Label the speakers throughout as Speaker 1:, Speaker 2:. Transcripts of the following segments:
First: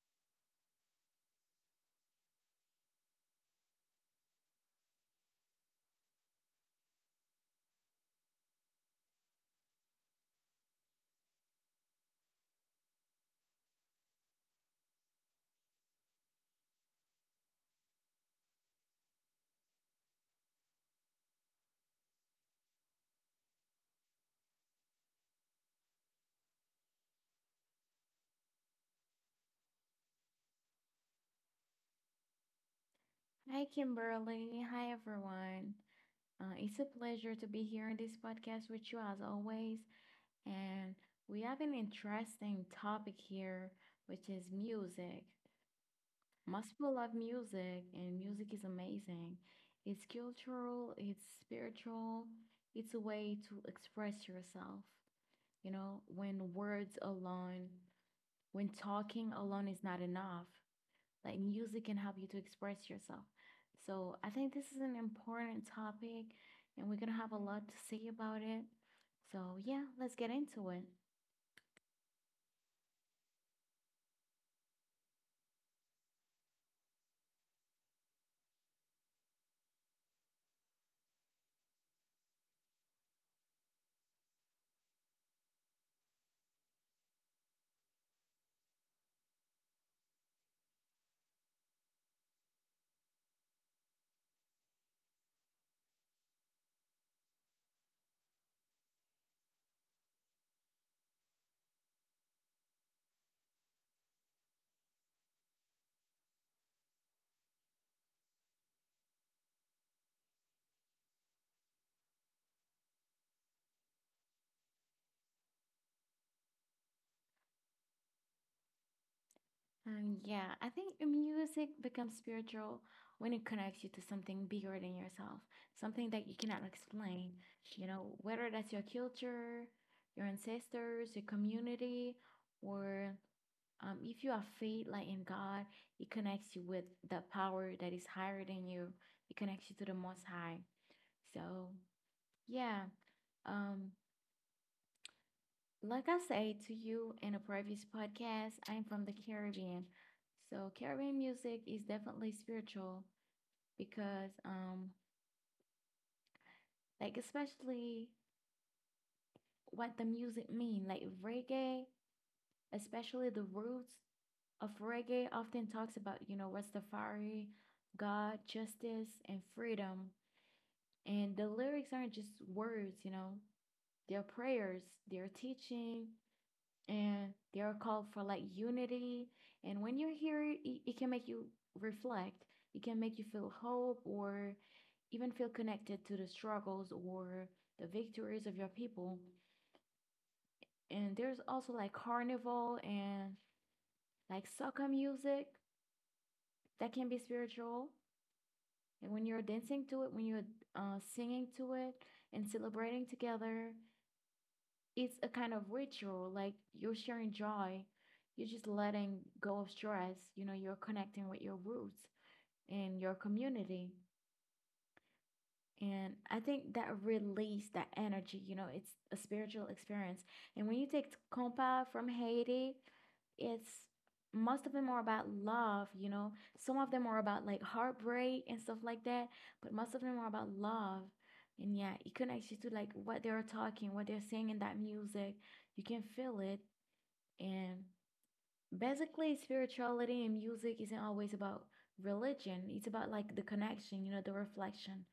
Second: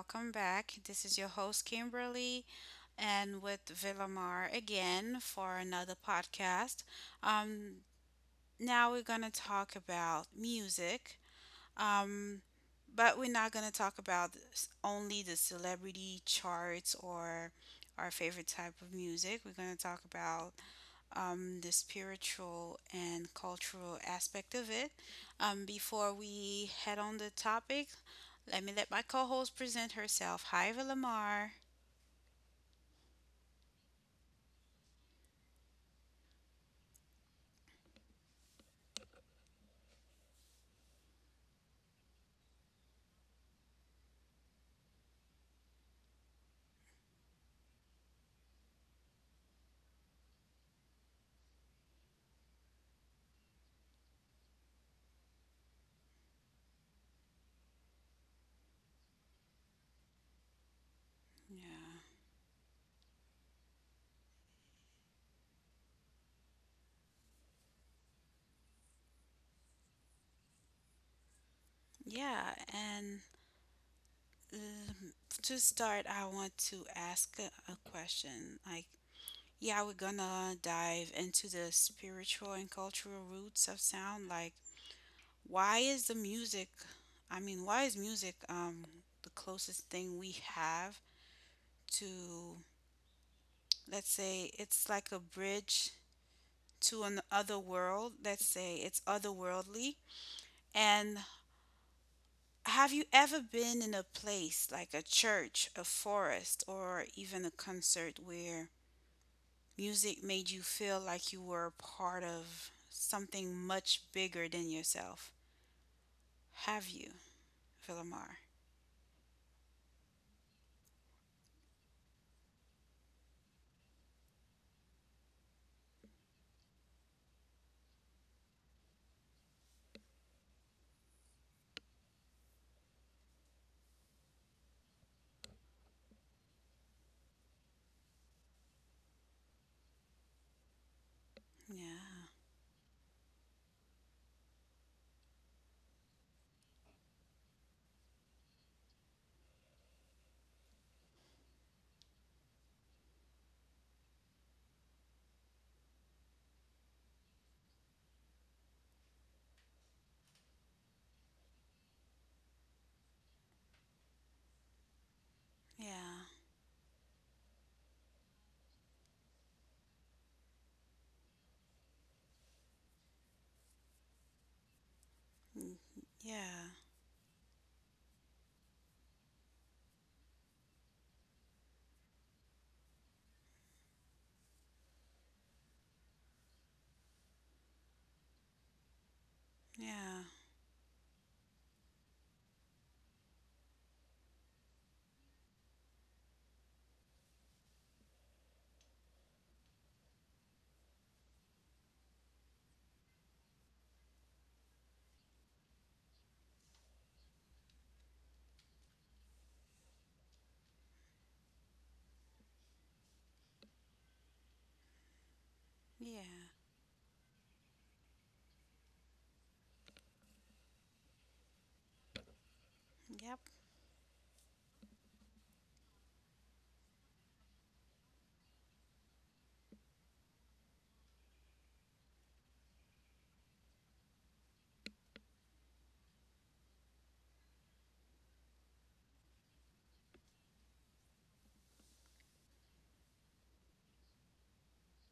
Speaker 1: Welcome back. This is your host, Kimberly, and with Villamar again for another podcast. Um, Now we're going to talk about music, um, but we're not going to talk about only the celebrity charts or our favorite type of music. We're going to talk about the spiritual and cultural aspect of it. Before we head on the topic, let me let my co host present herself. Hi, Villamar.
Speaker 2: Hi, Kimberly. Hi, everyone. It's a pleasure to be here in this podcast with you as always. And we have an interesting topic here, which is music. Most people love music, and music is amazing. It's cultural, it's spiritual, it's a way to express yourself. You know, when words alone, when talking alone is not enough. Like music can
Speaker 1: Yeah.
Speaker 2: help you to express yourself. So I think this is an important topic and we're gonna have a lot to say about it. So yeah, let's get into it.
Speaker 1: Yeah, and um, to start, I want to ask a question. Like, yeah, we're gonna dive into the spiritual and cultural roots of sound. Like, why is the music, why is music the closest thing we have to, let's say, it's like a bridge to an other world, let's say it's otherworldly. And have you ever been in a place like a church, a forest, or even a concert where music made you feel like you were a part of something much bigger than yourself? Have you, Villamar?
Speaker 2: Yeah, I think music becomes spiritual when it connects you to something bigger than yourself, something that you cannot explain. You know, whether that's your culture, your ancestors, your community, or if you are faith, like in God, it connects you with the power that is higher than you. It connects you to the Most High. So
Speaker 1: Yeah.
Speaker 2: yeah, um, like I said to you in a previous podcast, I'm from the Caribbean. So Caribbean music is definitely spiritual because like especially what the music mean, like reggae, especially the roots of reggae often talks about,
Speaker 1: Yeah.
Speaker 2: you know, Rastafari, God, justice, and freedom. And the lyrics aren't just words, you know, they're prayers, they're
Speaker 1: Mm,
Speaker 2: teaching,
Speaker 1: yeah.
Speaker 2: and they're a call for like unity. And when you hear it, can make you reflect, it can make you feel hope or even feel connected to the struggles or the victories of your people.
Speaker 1: Yeah.
Speaker 2: And there's also like carnival and like soca music that can be spiritual. And when you're dancing to it, when you're singing to it and celebrating together, it's a kind of ritual like you're sharing joy, you're just letting go of stress, you know, you're connecting with your roots and your community. And I
Speaker 1: Yeah.
Speaker 2: think that release, that energy, you know, it's a spiritual experience. And when you take compa from Haiti,
Speaker 1: Yep.
Speaker 2: it's, most of them are about love, you know. Some of them are about like heartbreak and stuff like that, but most of them are about love. And yeah, it connects you to like what they're saying in that music. You can feel it. And basically, spirituality and music isn't always about religion. It's about like the connection, you know, the reflection,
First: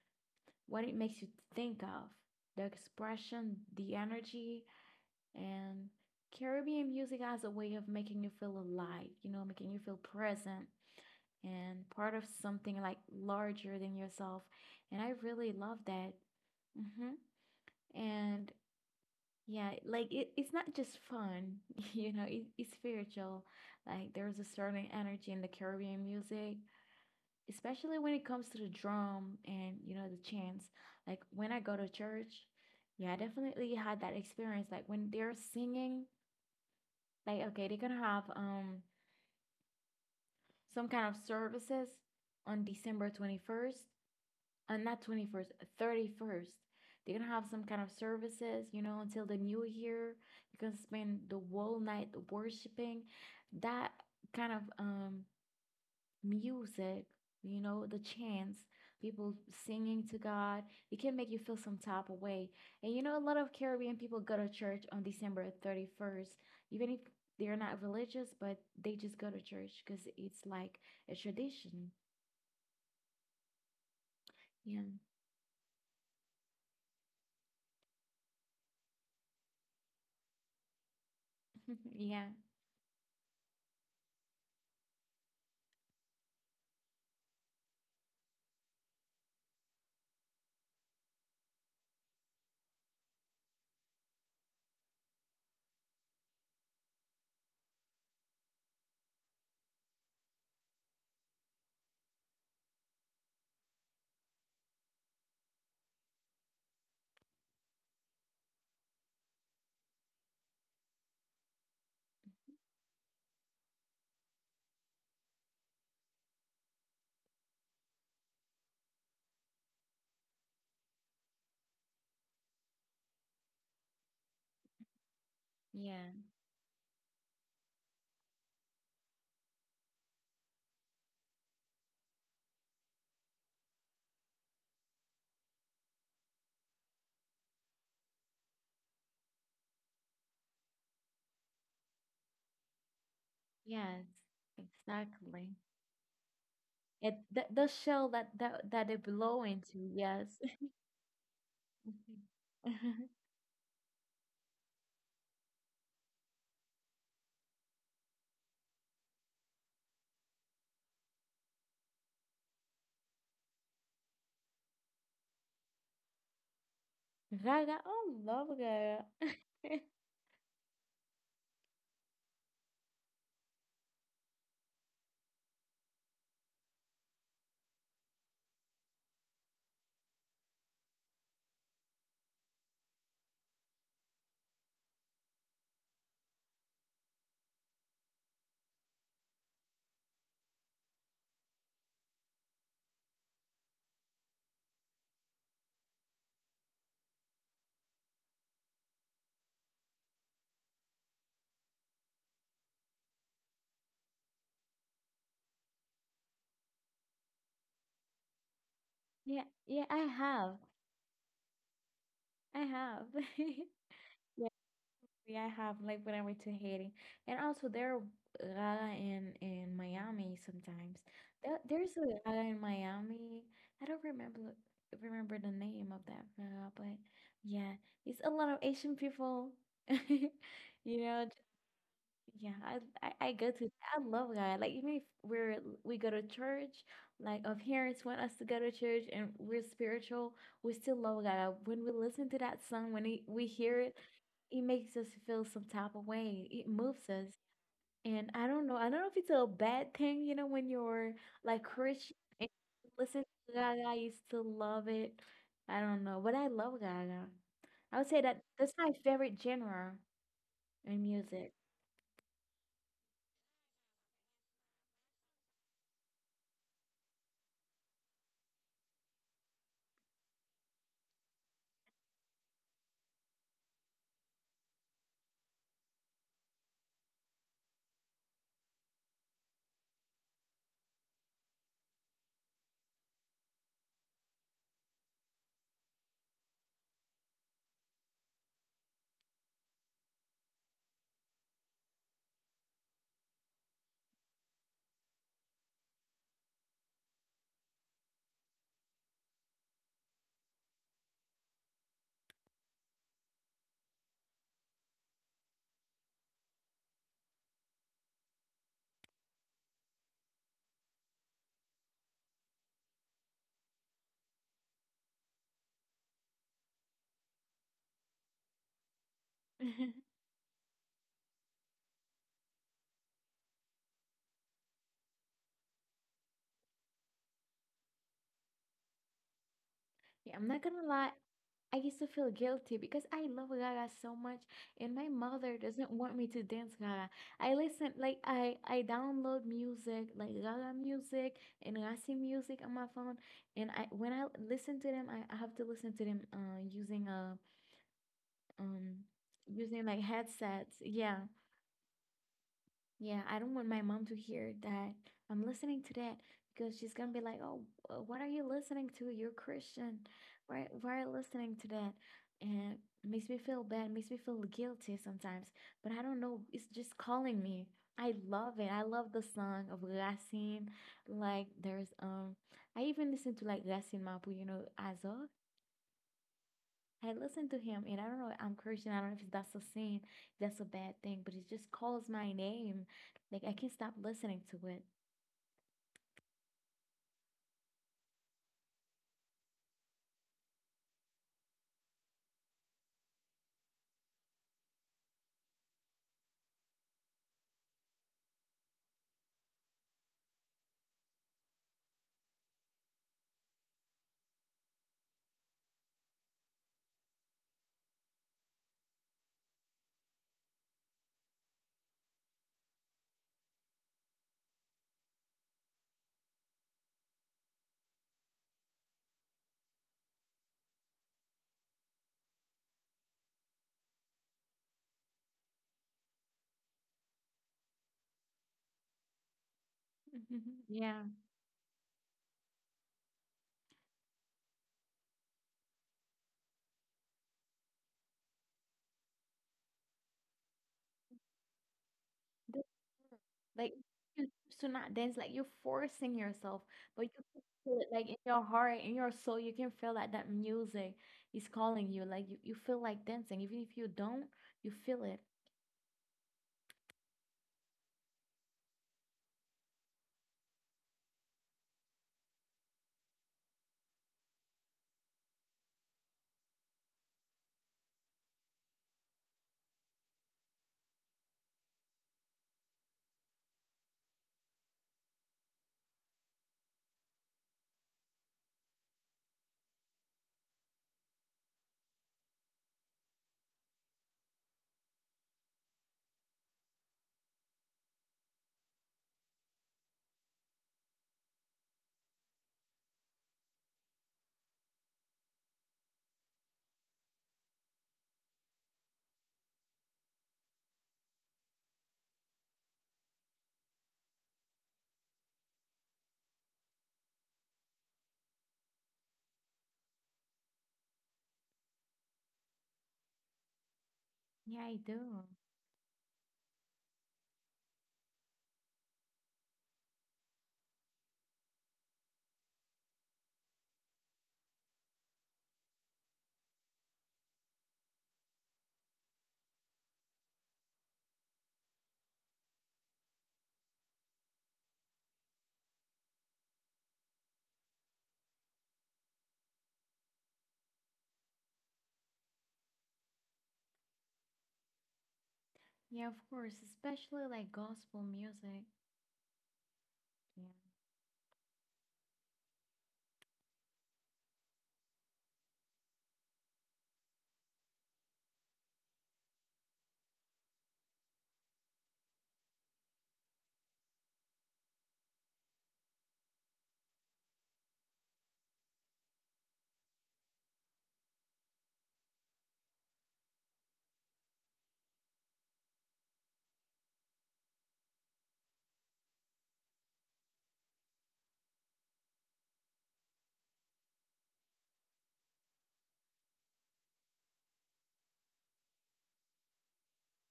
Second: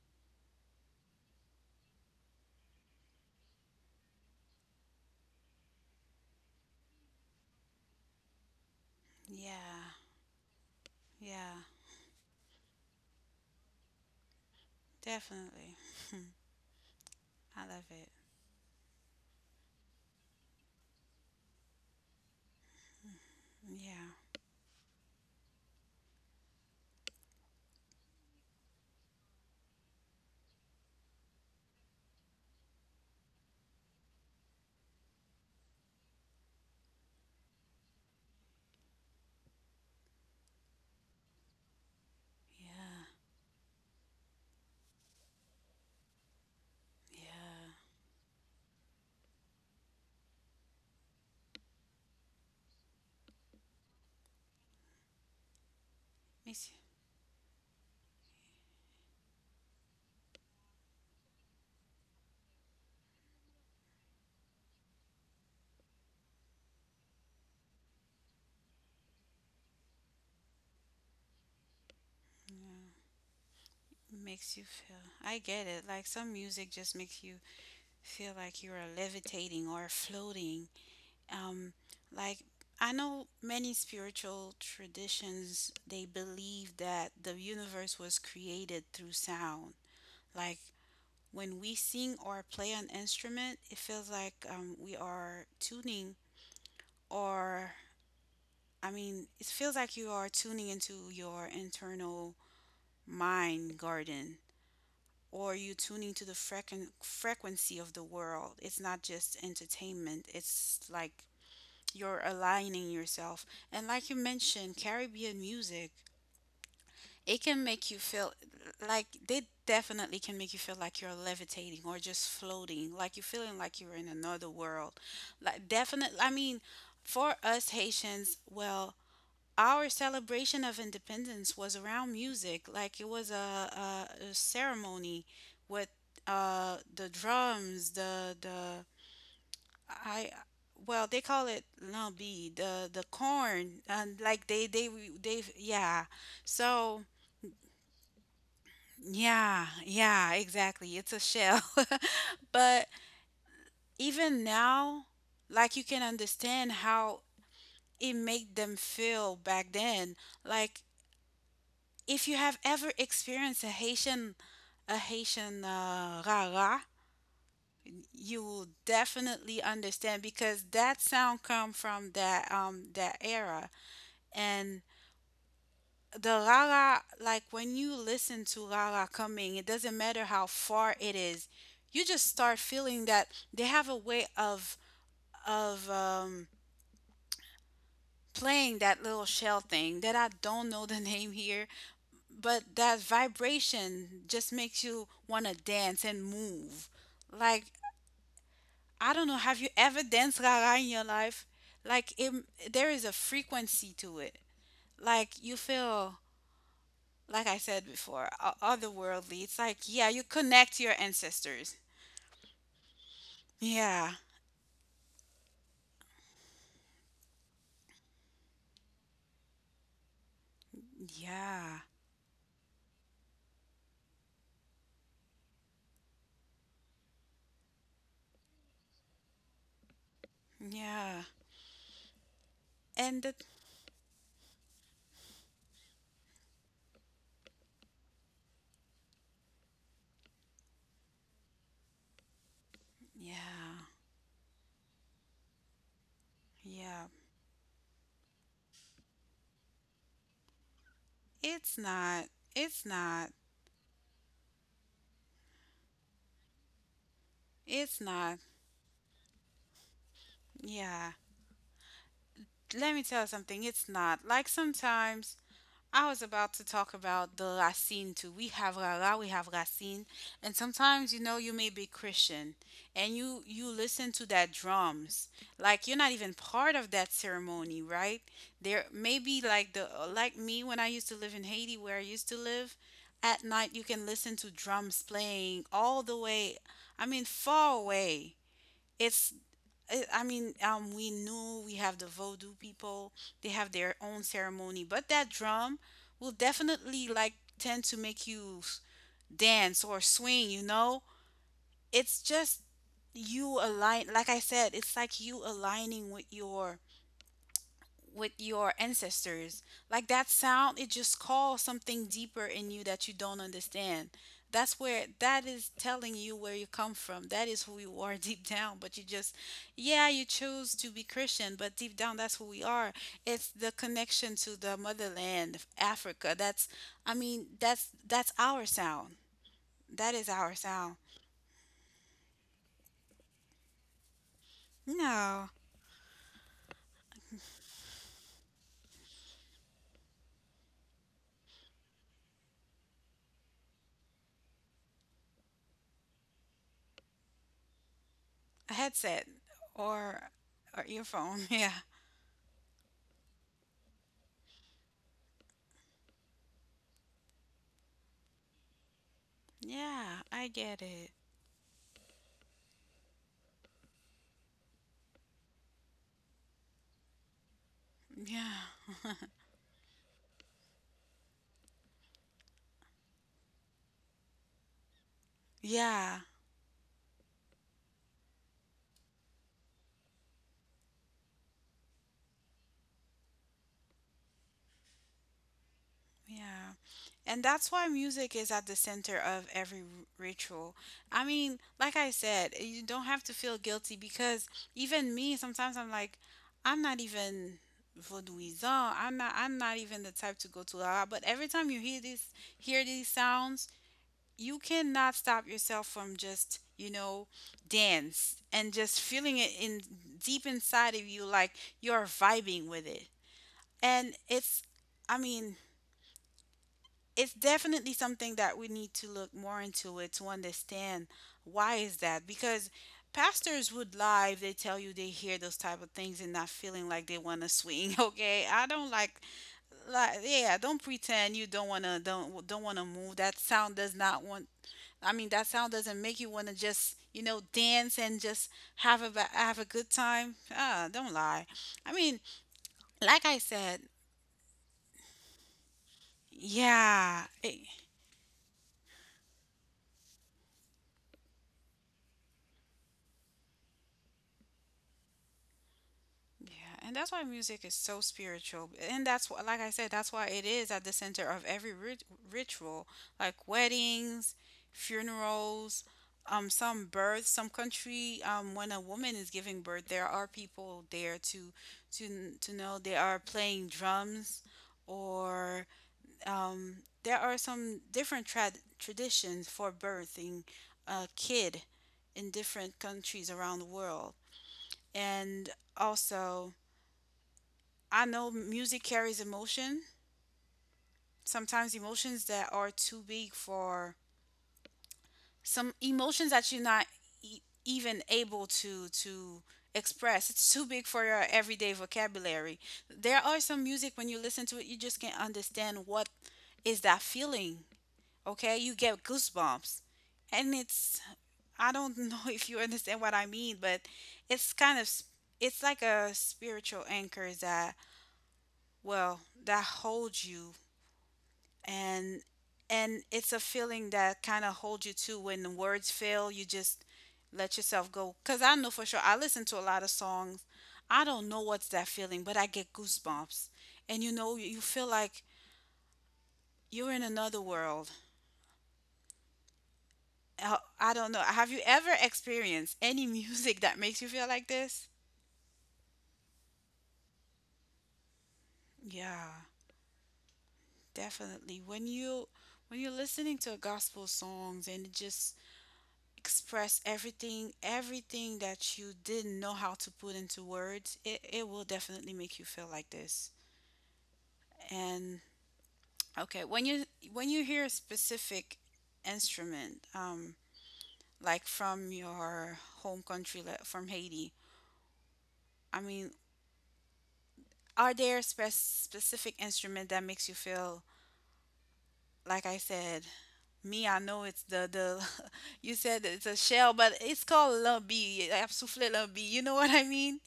Speaker 2: what it makes you think of, the expression, the energy. And Caribbean music has a way of making you feel alive, you know, making you
Speaker 1: Yeah.
Speaker 2: feel present
Speaker 1: Yeah,
Speaker 2: and part of something like larger than yourself. And I really
Speaker 1: definitely.
Speaker 2: love that. hmm
Speaker 1: I love it.
Speaker 2: And yeah, like it's not just fun, you know, it's spiritual. Like
Speaker 1: Yeah.
Speaker 2: there's a certain energy in the Caribbean music, especially when it comes to the drum and, you know, the chants. Like when I go to church, yeah, I definitely had that experience. Like when they're singing, like okay, they're gonna have some kind of services on
Speaker 1: Yeah.
Speaker 2: December 21st. and not 21st, 31st. They're gonna have some
Speaker 1: Yeah.
Speaker 2: kind of services, you know, until the new year. You can spend the whole night worshiping that kind of
Speaker 1: Makes you,
Speaker 2: music, you know, the chants, people singing to God. It can make you feel some type of way. And you know, a lot of Caribbean people go to church on December 31st, even if they're not religious, but they just go to church because it's like a tradition.
Speaker 1: yeah. Makes you
Speaker 2: Yeah.
Speaker 1: feel. I get it. Like some music just makes you feel like you are levitating or floating. Um,
Speaker 2: Yeah.
Speaker 1: like, I know many spiritual traditions, they believe that the universe was created through sound. Like, when we sing or play an instrument, it feels like, we are tuning, or it feels like you are tuning into your internal mind garden, or you tuning to the frequency of the world. It's not just entertainment, it's like you're aligning yourself. And like you mentioned, Caribbean music, it can make you feel like, they definitely can make you feel like you're levitating or just floating, like you're feeling like you're in another world. Like,
Speaker 2: Yeah.
Speaker 1: definitely, I mean, for us Haitians, well, our celebration of independence was around music. Like, it was a ceremony with the drums, the I well they call it lumpy, the corn,
Speaker 2: Yes,
Speaker 1: and like they
Speaker 2: exactly.
Speaker 1: yeah, so
Speaker 2: It th the shell that that they belong
Speaker 1: yeah,
Speaker 2: into.
Speaker 1: yeah,
Speaker 2: Yes.
Speaker 1: exactly, it's a shell. But even now, like, you can understand how it made them feel back then. Like, if you have ever experienced a Haitian rara,
Speaker 2: Gaga, oh,
Speaker 1: you
Speaker 2: love
Speaker 1: will
Speaker 2: Gaga.
Speaker 1: definitely understand, because that sound come from that that era. And the rara, like when you listen to rara coming, it doesn't matter how far it is, you just start feeling. That, they have a way of of um playing that little shell thing that I don't know the name here, but that vibration just makes you want to dance and move. Like, I don't know, have you ever danced gaga in your life? Like, it, there is a frequency to it. Like, you feel, like I said before,
Speaker 2: Yeah,
Speaker 1: otherworldly. It's like,
Speaker 2: yeah, I
Speaker 1: yeah, you
Speaker 2: have.
Speaker 1: connect to your ancestors.
Speaker 2: I have.
Speaker 1: Yeah,
Speaker 2: Yeah, yeah, I have. Like when I went to Haiti, and also there are Gaga in Miami sometimes. There,
Speaker 1: yeah,
Speaker 2: there's a Gaga in Miami. I don't remember the name of that Gaga, but yeah, it's a lot of Asian people. You know,
Speaker 1: yeah.
Speaker 2: yeah, I,
Speaker 1: And
Speaker 2: I I
Speaker 1: the,
Speaker 2: go to. I love God. Like even if we go to church, like our parents want us to go to church and we're spiritual, we still love God. When we listen to that song, when we hear
Speaker 1: yeah,
Speaker 2: it, it makes us feel some type of way. It moves
Speaker 1: yeah.
Speaker 2: us. And I don't know if it's a bad thing, you know, when you're like
Speaker 1: It's
Speaker 2: Christian
Speaker 1: not,
Speaker 2: and you
Speaker 1: it's
Speaker 2: listen
Speaker 1: not,
Speaker 2: to Gaga, you still love it. I don't know, but I love Gaga. I
Speaker 1: it's
Speaker 2: would say that
Speaker 1: not,
Speaker 2: that's my favorite genre in
Speaker 1: yeah.
Speaker 2: music.
Speaker 1: Let me tell you something, it's not. Like, sometimes I was about to talk about the Racine too. We have Rara, we have Racine, and sometimes you know you may be Christian and you listen to that drums like you're not even part of that ceremony, right? There maybe like the, like me, when I used to live in Haiti, where I used to live, at night you can listen to drums playing all the way, I mean far away. It's I mean, we know we have the Vodou people. They have their own ceremony, but that drum will definitely like tend to make you dance or swing. You know, it's just you align. Like I said, it's like you aligning with your, with your ancestors. Like, that sound, it just calls something deeper in you that you don't understand. That's where, that is telling you where you come from. That is who you are deep down. But you just, yeah, you choose to be Christian, but deep down, that's who we are. It's the connection to the motherland, Africa. That's our sound. That is
Speaker 2: Yeah, I'm
Speaker 1: our
Speaker 2: not gonna
Speaker 1: sound.
Speaker 2: lie. I used to feel guilty because I love Gaga so much, and my
Speaker 1: No,
Speaker 2: mother doesn't want me to dance Gaga. I listen like I download music like Gaga music and Rasi music on my phone, and I when I listen to them, I have to listen to them using a
Speaker 1: a
Speaker 2: um
Speaker 1: headset
Speaker 2: using like
Speaker 1: or
Speaker 2: headsets.
Speaker 1: or
Speaker 2: Yeah,
Speaker 1: earphone. Yeah,
Speaker 2: yeah, I don't want my mom to hear that I'm listening to that because she's gonna be like, "Oh, what are you listening to? You're Christian.
Speaker 1: yeah, I
Speaker 2: Why,
Speaker 1: get
Speaker 2: why are you
Speaker 1: it.
Speaker 2: listening to that?" And it makes me feel bad, makes me feel guilty sometimes. But I don't know, it's just calling me. I love it. I love
Speaker 1: Yeah.
Speaker 2: the song of Racine. Like there's I even listen to like Racine Mapu, you know, Azo.
Speaker 1: Yeah,
Speaker 2: I listened to him, and I don't know. I'm Christian. I don't know if that's a sin, if that's a bad thing, but it just calls my name. Like I can't stop listening to it.
Speaker 1: yeah. And that's why music is at the center of every ritual. I mean, like I said, you don't have to feel guilty, because even me, sometimes I'm like, I'm not even vaudouisant. I'm not even the type to go to la, but every time you hear these sounds, you cannot stop yourself from just, you know, dance and just feeling it in, deep inside of you, like you're vibing with it. And it's I mean, It's definitely something that we need to look more into it to understand why is that. Because pastors would lie if they tell you they hear those type of things and not feeling like they want to swing. Okay, I don't, like, yeah, don't
Speaker 2: Yeah.
Speaker 1: pretend you don't want to, don't want to move. That sound doesn't make you want to just, you know, dance and just have a have a good time. Ah, don't lie. I mean,
Speaker 2: That's-
Speaker 1: like I
Speaker 2: like
Speaker 1: said,
Speaker 2: you choose to not dance, like you're forcing yourself, but you
Speaker 1: yeah.
Speaker 2: can feel it, like in your heart, in your soul, you can feel that that music is calling you. Like you feel like dancing, even if you don't, you feel it.
Speaker 1: Yeah, and that's why music is so spiritual. And that's why, like I said, that's why it is at the center of every ritual, like weddings, funerals, some births, some country. When a woman is giving birth, there are people there to know, they are playing drums, or, um, there are some different traditions for birthing a kid in different countries around the world. And also, I know music carries emotion, sometimes emotions that are too big for, some emotions that you're not even able to express. It's too big for your everyday vocabulary. There are some music when you listen to it, you just can't understand what is that feeling. Okay? You get goosebumps. And it's, I don't know if you understand what I mean, but it's
Speaker 2: Yeah, I
Speaker 1: kind of
Speaker 2: do.
Speaker 1: it's like a spiritual anchor that, well, that holds you, and and it's a feeling that kind of holds you too. When the words fail, you just let yourself go, because I know for sure I listen to a lot of songs, I don't know what's that feeling, but I get goosebumps. And you know, you feel like you're in another world. I don't know, have you ever experienced any music that makes you feel like this?
Speaker 2: Yeah, of course, especially like gospel music.
Speaker 1: Yeah,
Speaker 2: Yeah.
Speaker 1: definitely. When you, when you're listening to gospel songs and it just express everything, everything that you didn't know how to put into words, it will definitely make you feel like this. And okay, when you, when you hear a specific instrument, like from your home country, like from Haiti, I mean, are there specific instrument that makes you feel, like I said, me, I know it's the you said that it's a shell, but it's called lumbee. I have souffle lumbee, you know what I mean?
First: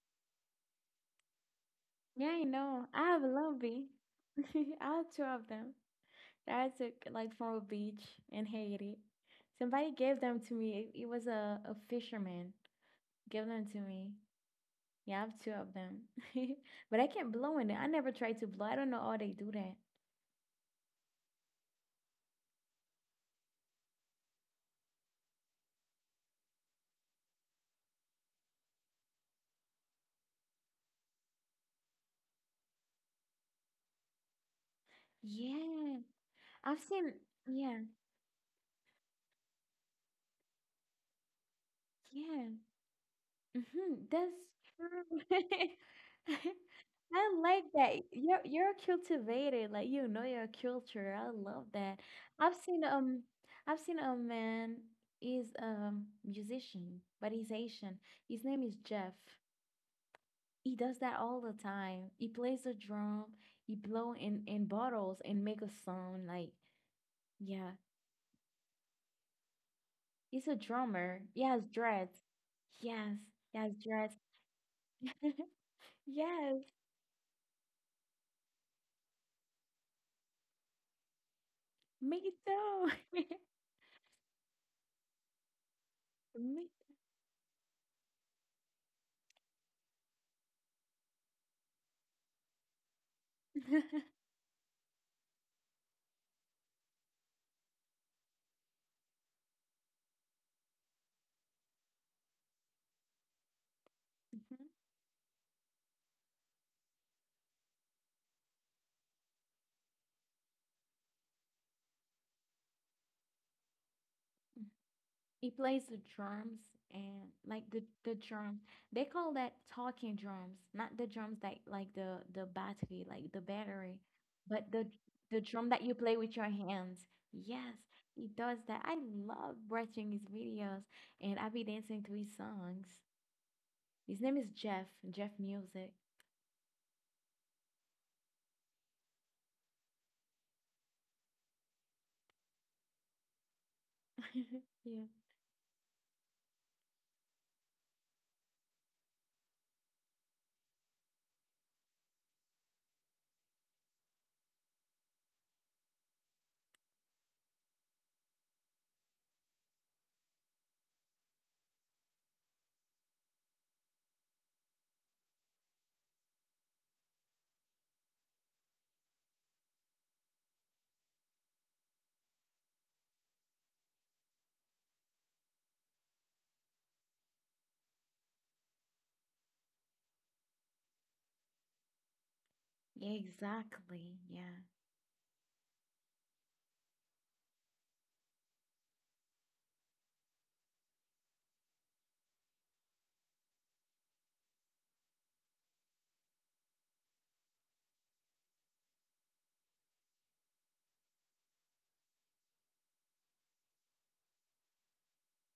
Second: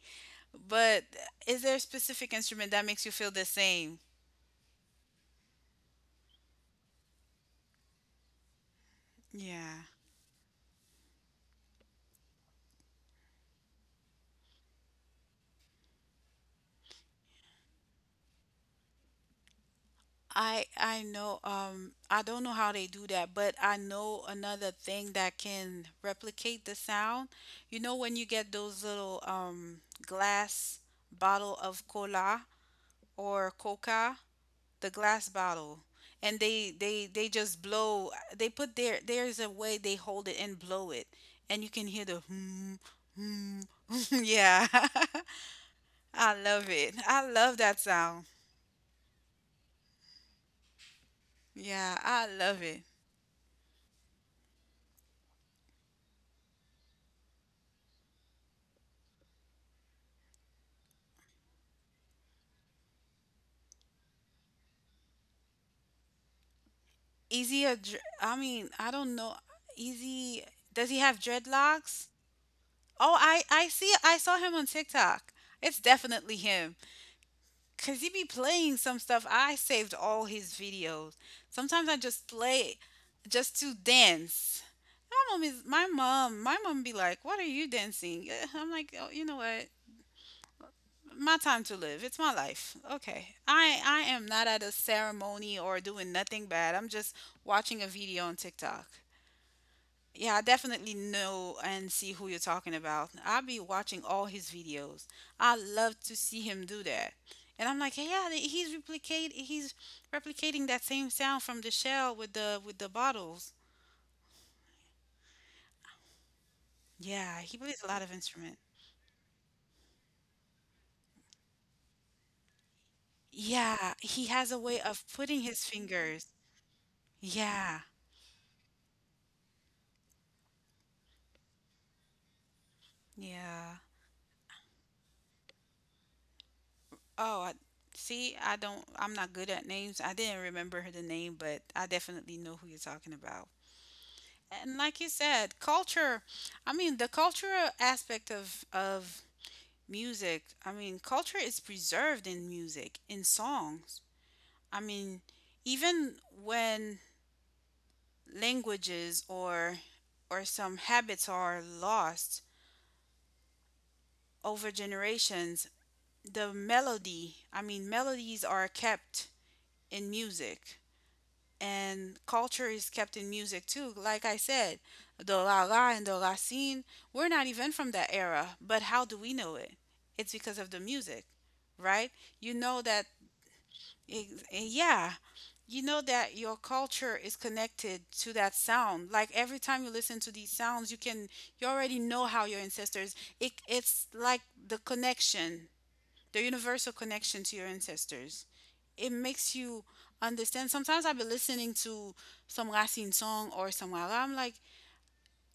Speaker 1: But is there a
Speaker 2: Yeah,
Speaker 1: specific
Speaker 2: I
Speaker 1: instrument that
Speaker 2: know.
Speaker 1: makes
Speaker 2: I
Speaker 1: you
Speaker 2: have a
Speaker 1: feel the
Speaker 2: lobby.
Speaker 1: same?
Speaker 2: I have two of them that I took like from a beach in Haiti.
Speaker 1: Yeah.
Speaker 2: Somebody gave them to me. It was a fisherman. Gave them to me. Yeah, I have two of them. But I can't blow in it. I never tried to blow. I don't know how they do that.
Speaker 1: I know, I don't know how they do that, but I know another thing that can replicate the sound. You know when you get those little glass bottle of cola or coca, the glass bottle,
Speaker 2: Yeah.
Speaker 1: and they
Speaker 2: I've
Speaker 1: they
Speaker 2: seen,
Speaker 1: they just
Speaker 2: yeah,
Speaker 1: blow. They put their, there's a way they hold it and blow it, and you can hear the
Speaker 2: yeah.
Speaker 1: hmm hmm.
Speaker 2: Mhm, that's
Speaker 1: Yeah.
Speaker 2: true.
Speaker 1: I love it. I
Speaker 2: I
Speaker 1: love
Speaker 2: like
Speaker 1: that
Speaker 2: that.
Speaker 1: sound.
Speaker 2: You're cultivated, like you know your culture. I love
Speaker 1: Yeah,
Speaker 2: that.
Speaker 1: I
Speaker 2: I've
Speaker 1: love it.
Speaker 2: seen um I've seen a man is musician, but he's Asian. His name is Jeff. He does that all the time. He plays the drum, he blow in bottles and make a sound like
Speaker 1: Is he
Speaker 2: yeah.
Speaker 1: a? I don't know. Is he?
Speaker 2: He's a
Speaker 1: Does he have
Speaker 2: drummer. He has
Speaker 1: dreadlocks?
Speaker 2: dreads.
Speaker 1: Oh,
Speaker 2: Yes,
Speaker 1: I
Speaker 2: he
Speaker 1: I
Speaker 2: has
Speaker 1: see. I
Speaker 2: dreads.
Speaker 1: saw him on TikTok. It's definitely him.
Speaker 2: Yes.
Speaker 1: Cause he be playing some stuff. I saved all his videos. Sometimes I just
Speaker 2: Me
Speaker 1: play,
Speaker 2: too.
Speaker 1: just to dance. My mom is my mom. My
Speaker 2: Me.
Speaker 1: mom be like, "What are you dancing?" Eh, I'm like, "Oh, you know what? My time to live. It's my life. Okay. I am not at a ceremony or doing nothing bad. I'm just watching a video on TikTok. Yeah, I definitely know and see who you're talking about. I'll be watching all his
Speaker 2: Mhm.
Speaker 1: videos. I love to see him do that. And I'm like, yeah, he's replicating that same sound from the shell with the bottles.
Speaker 2: He plays the drums and
Speaker 1: Yeah, he
Speaker 2: like
Speaker 1: plays a lot of
Speaker 2: the
Speaker 1: instrument.
Speaker 2: drum. They call that talking drums, not the drums that like the battery, like the
Speaker 1: Yeah,
Speaker 2: battery,
Speaker 1: he has a
Speaker 2: but
Speaker 1: way of
Speaker 2: the
Speaker 1: putting his
Speaker 2: drum that you play
Speaker 1: fingers.
Speaker 2: with your hands. Yes,
Speaker 1: Yeah.
Speaker 2: he does that. I love watching his videos and I be dancing to his songs.
Speaker 1: Yeah.
Speaker 2: His name is Jeff, Jeff Music.
Speaker 1: Oh, I see. I don't. I'm not good at names. I didn't remember her the name, but I definitely know who you're talking about. And like
Speaker 2: Yeah.
Speaker 1: you said, culture. I mean, the cultural aspect of music. I mean, culture is preserved in music, in songs. I mean, even when languages or some habits are lost over generations, the melody. I mean, melodies are kept in music, and culture is kept in music too. Like I said, the la la and the racine, we're not even from that era, but how do we know it? It's because of the music, right? You know that,
Speaker 2: Yeah, exactly. Yeah.
Speaker 1: yeah, you know that your culture is connected to that sound. Like every time you listen to these sounds, you already know how your ancestors. It's like the connection the universal connection to your ancestors. It makes you understand. Sometimes I'll be listening to some Racine song or somewhere. I'm like,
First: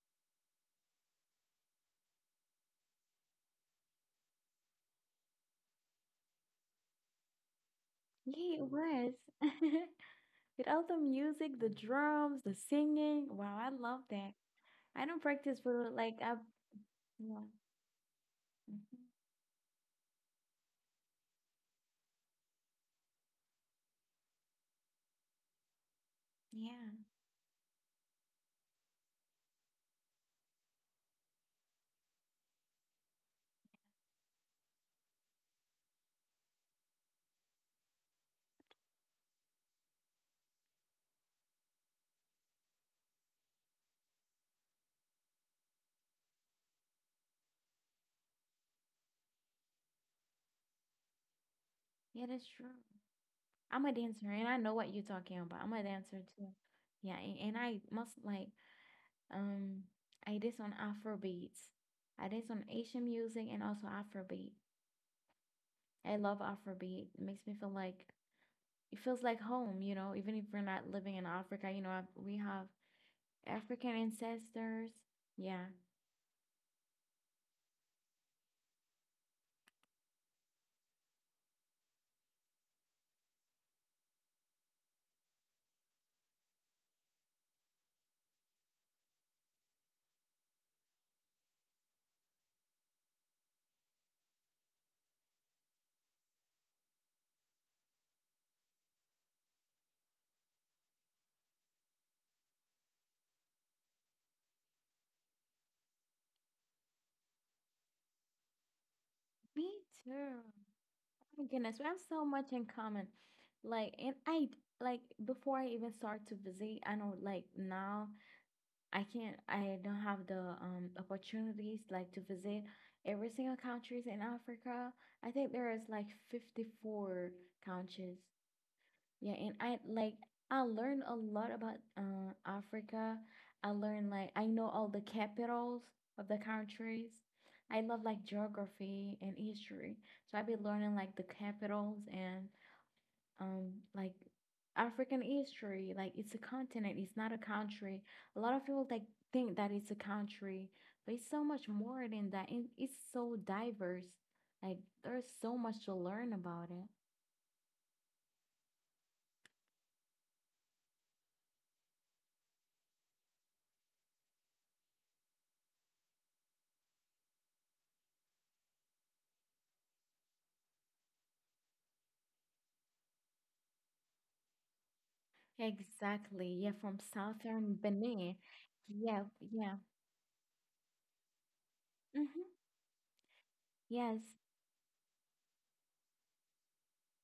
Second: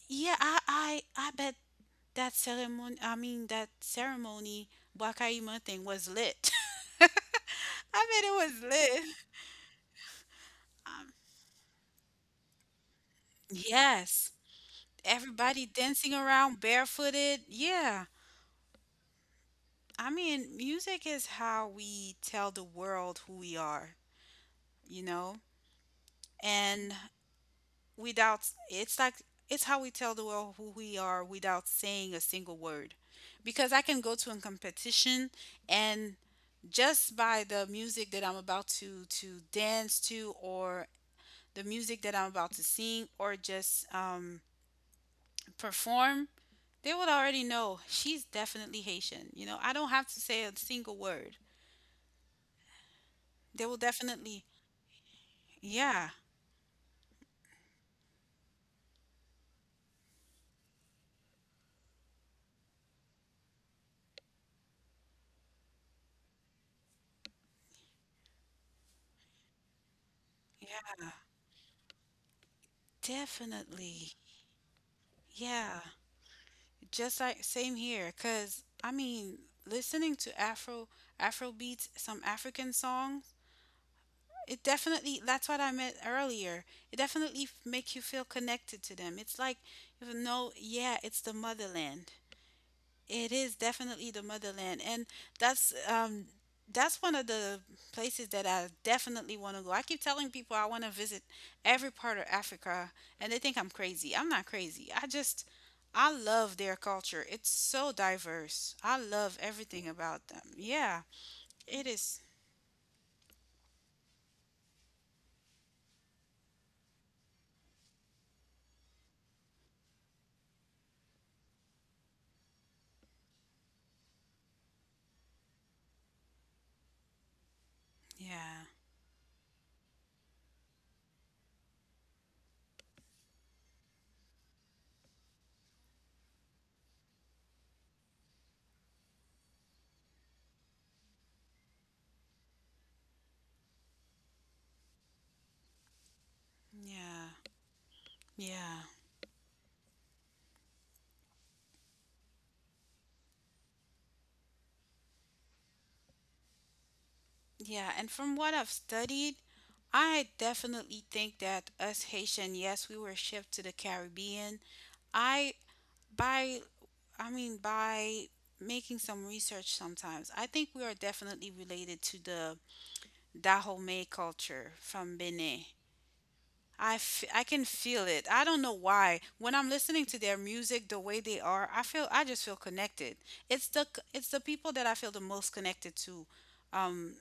Speaker 1: yeah, I bet that ceremony. I mean, that ceremony Wakaima thing was lit. I bet it
Speaker 2: Yeah, it
Speaker 1: was
Speaker 2: was.
Speaker 1: lit.
Speaker 2: With all the
Speaker 1: Um,
Speaker 2: music, the drums, the singing. Wow, I love that.
Speaker 1: yes,
Speaker 2: I don't practice
Speaker 1: everybody
Speaker 2: for
Speaker 1: dancing
Speaker 2: like I,
Speaker 1: around barefooted.
Speaker 2: yeah.
Speaker 1: Yeah,
Speaker 2: Mhm.
Speaker 1: I mean, music is how we tell the world who we are. You know, and
Speaker 2: Yeah,
Speaker 1: without it's like, it's how we tell the world who we are without saying a single word, because I can go to a competition, and just by the music that I'm about to dance to, or the music that I'm about to sing, or just perform, they would already know, she's definitely Haitian. I don't have to say a single word.
Speaker 2: yeah, that's true.
Speaker 1: They will
Speaker 2: I'm a dancer
Speaker 1: definitely.
Speaker 2: and I know what you're talking about. I'm a
Speaker 1: Yeah,
Speaker 2: dancer too. Yeah, and I must like um I did on Afrobeats. I did on Asian music and also Afrobeat. I love Afrobeat. It makes me feel like it feels like home, you know, even if we're not
Speaker 1: yeah,
Speaker 2: living in Africa, you know, I, we have African
Speaker 1: definitely,
Speaker 2: ancestors. Yeah.
Speaker 1: yeah. Just like same here, 'cause I mean, listening to Afro beats, some African songs, it definitely that's what I meant earlier. It definitely make you feel connected to them. It's like, yeah, it's the motherland. It is definitely the motherland, and that's one of the places that I definitely want to go. I keep telling people I want to visit every part of Africa, and they think I'm crazy. I'm not crazy. I love their culture. It's so diverse. I love
Speaker 2: Me
Speaker 1: everything about
Speaker 2: too.
Speaker 1: them. Yeah.
Speaker 2: My goodness, we
Speaker 1: It
Speaker 2: have so
Speaker 1: is.
Speaker 2: much in common. Like, and I like before I even start to visit, I know like now I can't, I don't have the opportunities like to visit every single countries in Africa. I think there is like 54 countries,
Speaker 1: Yeah.
Speaker 2: yeah, and I like I learned a lot about Africa. I learned like I know all the capitals of the countries. I love like geography and history, so I've been learning like the capitals and like African history. Like it's a continent, it's not a
Speaker 1: Yeah.
Speaker 2: country. A lot of
Speaker 1: Yeah.
Speaker 2: people like think that it's a country, but it's so much more than that, and it's so diverse. Like there's so much to learn about it.
Speaker 1: Yeah, and from what I've studied, I definitely think that us Haitian, yes, we were shipped to the Caribbean. I by I mean, by making some research, sometimes I think we are definitely related to the Dahomey culture from Benin.
Speaker 2: Exactly. Yeah, from
Speaker 1: I can
Speaker 2: southern
Speaker 1: feel it.
Speaker 2: Benin.
Speaker 1: I don't know
Speaker 2: Yeah,
Speaker 1: why. When I'm
Speaker 2: yeah.
Speaker 1: listening to their music, the way they are, I feel, I just feel
Speaker 2: Mm-hmm.
Speaker 1: connected.
Speaker 2: Yes,
Speaker 1: It's the people that I feel the most connected to. um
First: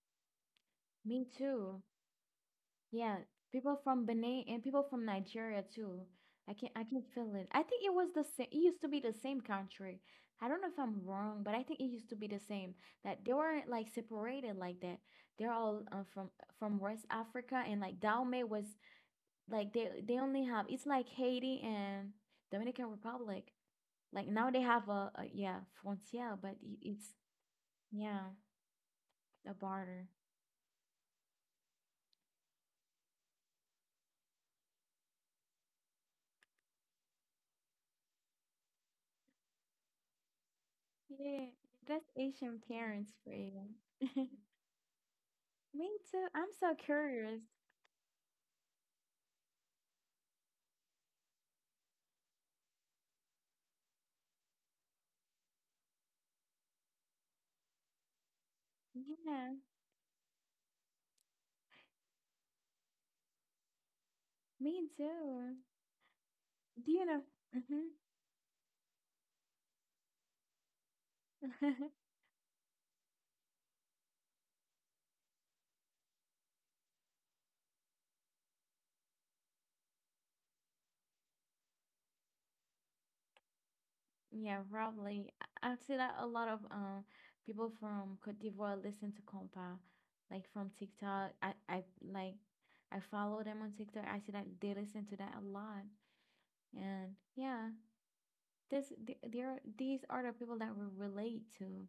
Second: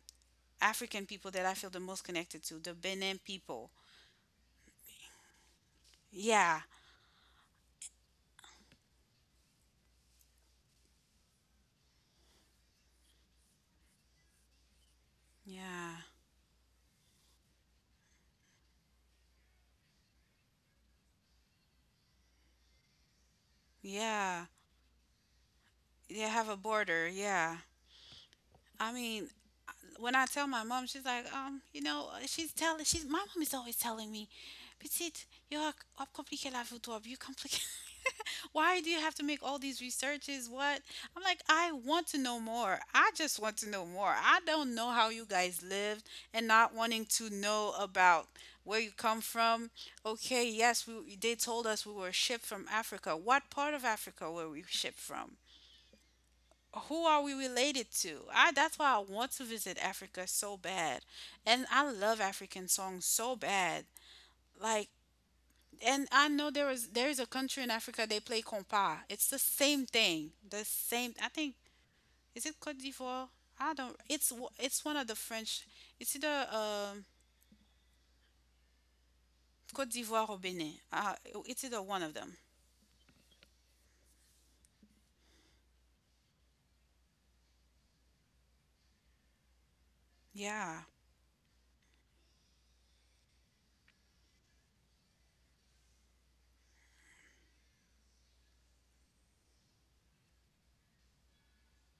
Speaker 1: African
Speaker 2: me
Speaker 1: people that I feel the
Speaker 2: too.
Speaker 1: most connected to, the
Speaker 2: Yeah,
Speaker 1: Benin people.
Speaker 2: people from Benin and people from Nigeria too. I
Speaker 1: Yeah.
Speaker 2: can I can feel it. I think it was the same. It used to be the same country. I don't know if I'm wrong, but I think it used to be the same. That they weren't like separated like that. They're all
Speaker 1: Yeah.
Speaker 2: from West Africa and like Dahomey was like they only have it's like Haiti and Dominican Republic. Like
Speaker 1: Yeah.
Speaker 2: now they have a yeah,
Speaker 1: They
Speaker 2: frontier,
Speaker 1: have
Speaker 2: but
Speaker 1: a
Speaker 2: I-
Speaker 1: border.
Speaker 2: it's
Speaker 1: Yeah.
Speaker 2: yeah,
Speaker 1: I mean,
Speaker 2: a border.
Speaker 1: when I tell my mom, she's like, she's telling, she's my mom is always telling me, "Petite, yo, hop compliqué la vie, toi, you compliqué." Why do you have to make all these researches? What? I'm like,
Speaker 2: Yeah,
Speaker 1: I want
Speaker 2: that's
Speaker 1: to know
Speaker 2: Asian
Speaker 1: more. I
Speaker 2: parents for
Speaker 1: just want to
Speaker 2: you.
Speaker 1: know more. I don't know how you guys
Speaker 2: Me
Speaker 1: lived
Speaker 2: too.
Speaker 1: and
Speaker 2: I'm
Speaker 1: not
Speaker 2: so
Speaker 1: wanting to
Speaker 2: curious.
Speaker 1: know about where you come from. Okay, yes, we they told us we were shipped from Africa. What part of Africa were we shipped from? Who are we related to? I that's why I want to
Speaker 2: Yeah,
Speaker 1: visit Africa so bad. And I love African songs so bad. Like,
Speaker 2: me too.
Speaker 1: and I know there is
Speaker 2: Do you
Speaker 1: there is
Speaker 2: know?
Speaker 1: a country in
Speaker 2: Mhm.
Speaker 1: Africa they play compa. It's the same thing. The same, I think. Is it Cote d'Ivoire? I don't It's, it's one of the French. It's either Cote d'Ivoire or Benin. It's either one of them.
Speaker 2: Yeah, probably. I've seen that a lot of people from Cote d'Ivoire listen to compa, like from
Speaker 1: Yeah.
Speaker 2: TikTok. I I follow them on TikTok. I see that they listen to that a lot, and yeah, this th- there these are the people that we relate to,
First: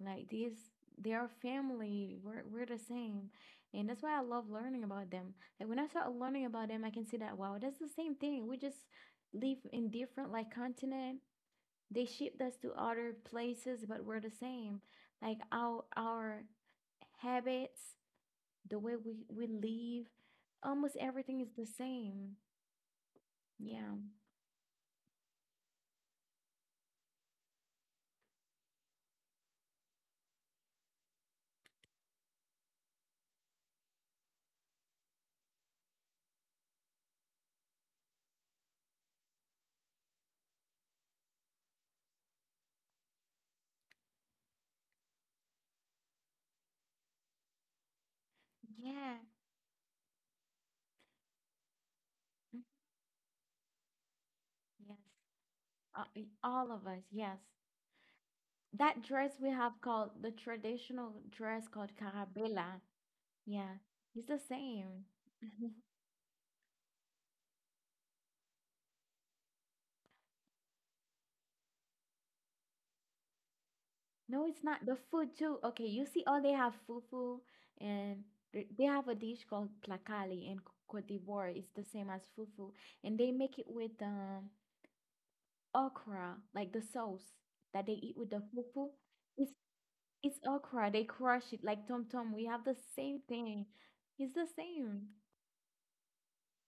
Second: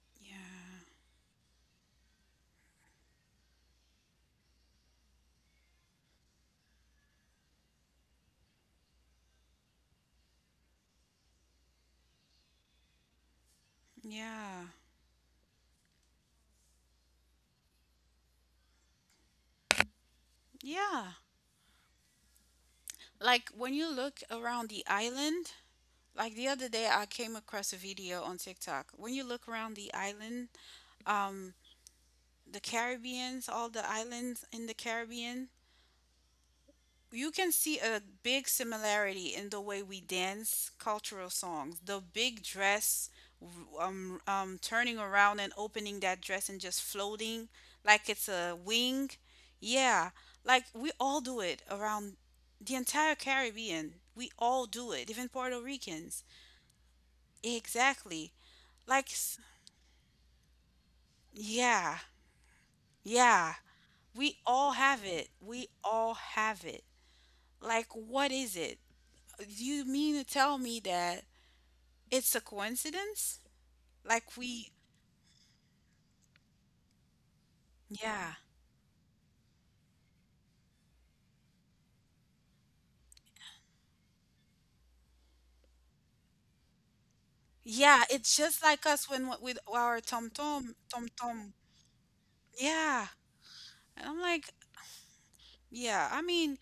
Speaker 2: like these,
Speaker 1: Yeah.
Speaker 2: they are family. We're the same, and that's why I love learning about them. Like when I start learning about them, I can see that, wow, that's the same thing. We just live in different, like, continent. They shipped us to other places, but we're the
Speaker 1: Yeah.
Speaker 2: same. Like, our habits, the way we live, almost
Speaker 1: Yeah.
Speaker 2: everything is the same.
Speaker 1: Like when you
Speaker 2: Yeah.
Speaker 1: look around the island, like the other day, I came across a video on TikTok. When you look around the island, um, the Caribbeans, all the islands in the Caribbean, you can see a big similarity in the way we dance cultural songs. The big dress, turning around and opening that dress and just floating like it's a wing.
Speaker 2: Yeah.
Speaker 1: Yeah, like we all do it around
Speaker 2: Mm,
Speaker 1: the entire Caribbean. We all do
Speaker 2: yes.
Speaker 1: it, even Puerto Ricans.
Speaker 2: All of us, yes.
Speaker 1: Exactly.
Speaker 2: That
Speaker 1: Like,
Speaker 2: dress we have called the traditional dress called
Speaker 1: yeah,
Speaker 2: carabela.
Speaker 1: yeah.
Speaker 2: Yeah, it's the
Speaker 1: We all
Speaker 2: same.
Speaker 1: have it.
Speaker 2: Mhm.
Speaker 1: We all have it. Like, what is it? Do you mean to tell me that it's a coincidence? Like,
Speaker 2: No, it's not. The food too. Okay, you see, all they have fufu, and
Speaker 1: yeah,
Speaker 2: they have a dish called placali in Cote d'Ivoire. It's the same as fufu, and they make it with okra, like the sauce that they
Speaker 1: yeah.
Speaker 2: eat with the
Speaker 1: It's just
Speaker 2: fufu.
Speaker 1: like us when,
Speaker 2: It's
Speaker 1: with our tom
Speaker 2: it's
Speaker 1: tom,
Speaker 2: okra. They
Speaker 1: tom
Speaker 2: crush
Speaker 1: tom.
Speaker 2: it like tom tom. We have the
Speaker 1: Yeah.
Speaker 2: same thing.
Speaker 1: And I'm
Speaker 2: It's the
Speaker 1: like,
Speaker 2: same.
Speaker 1: yeah. I mean,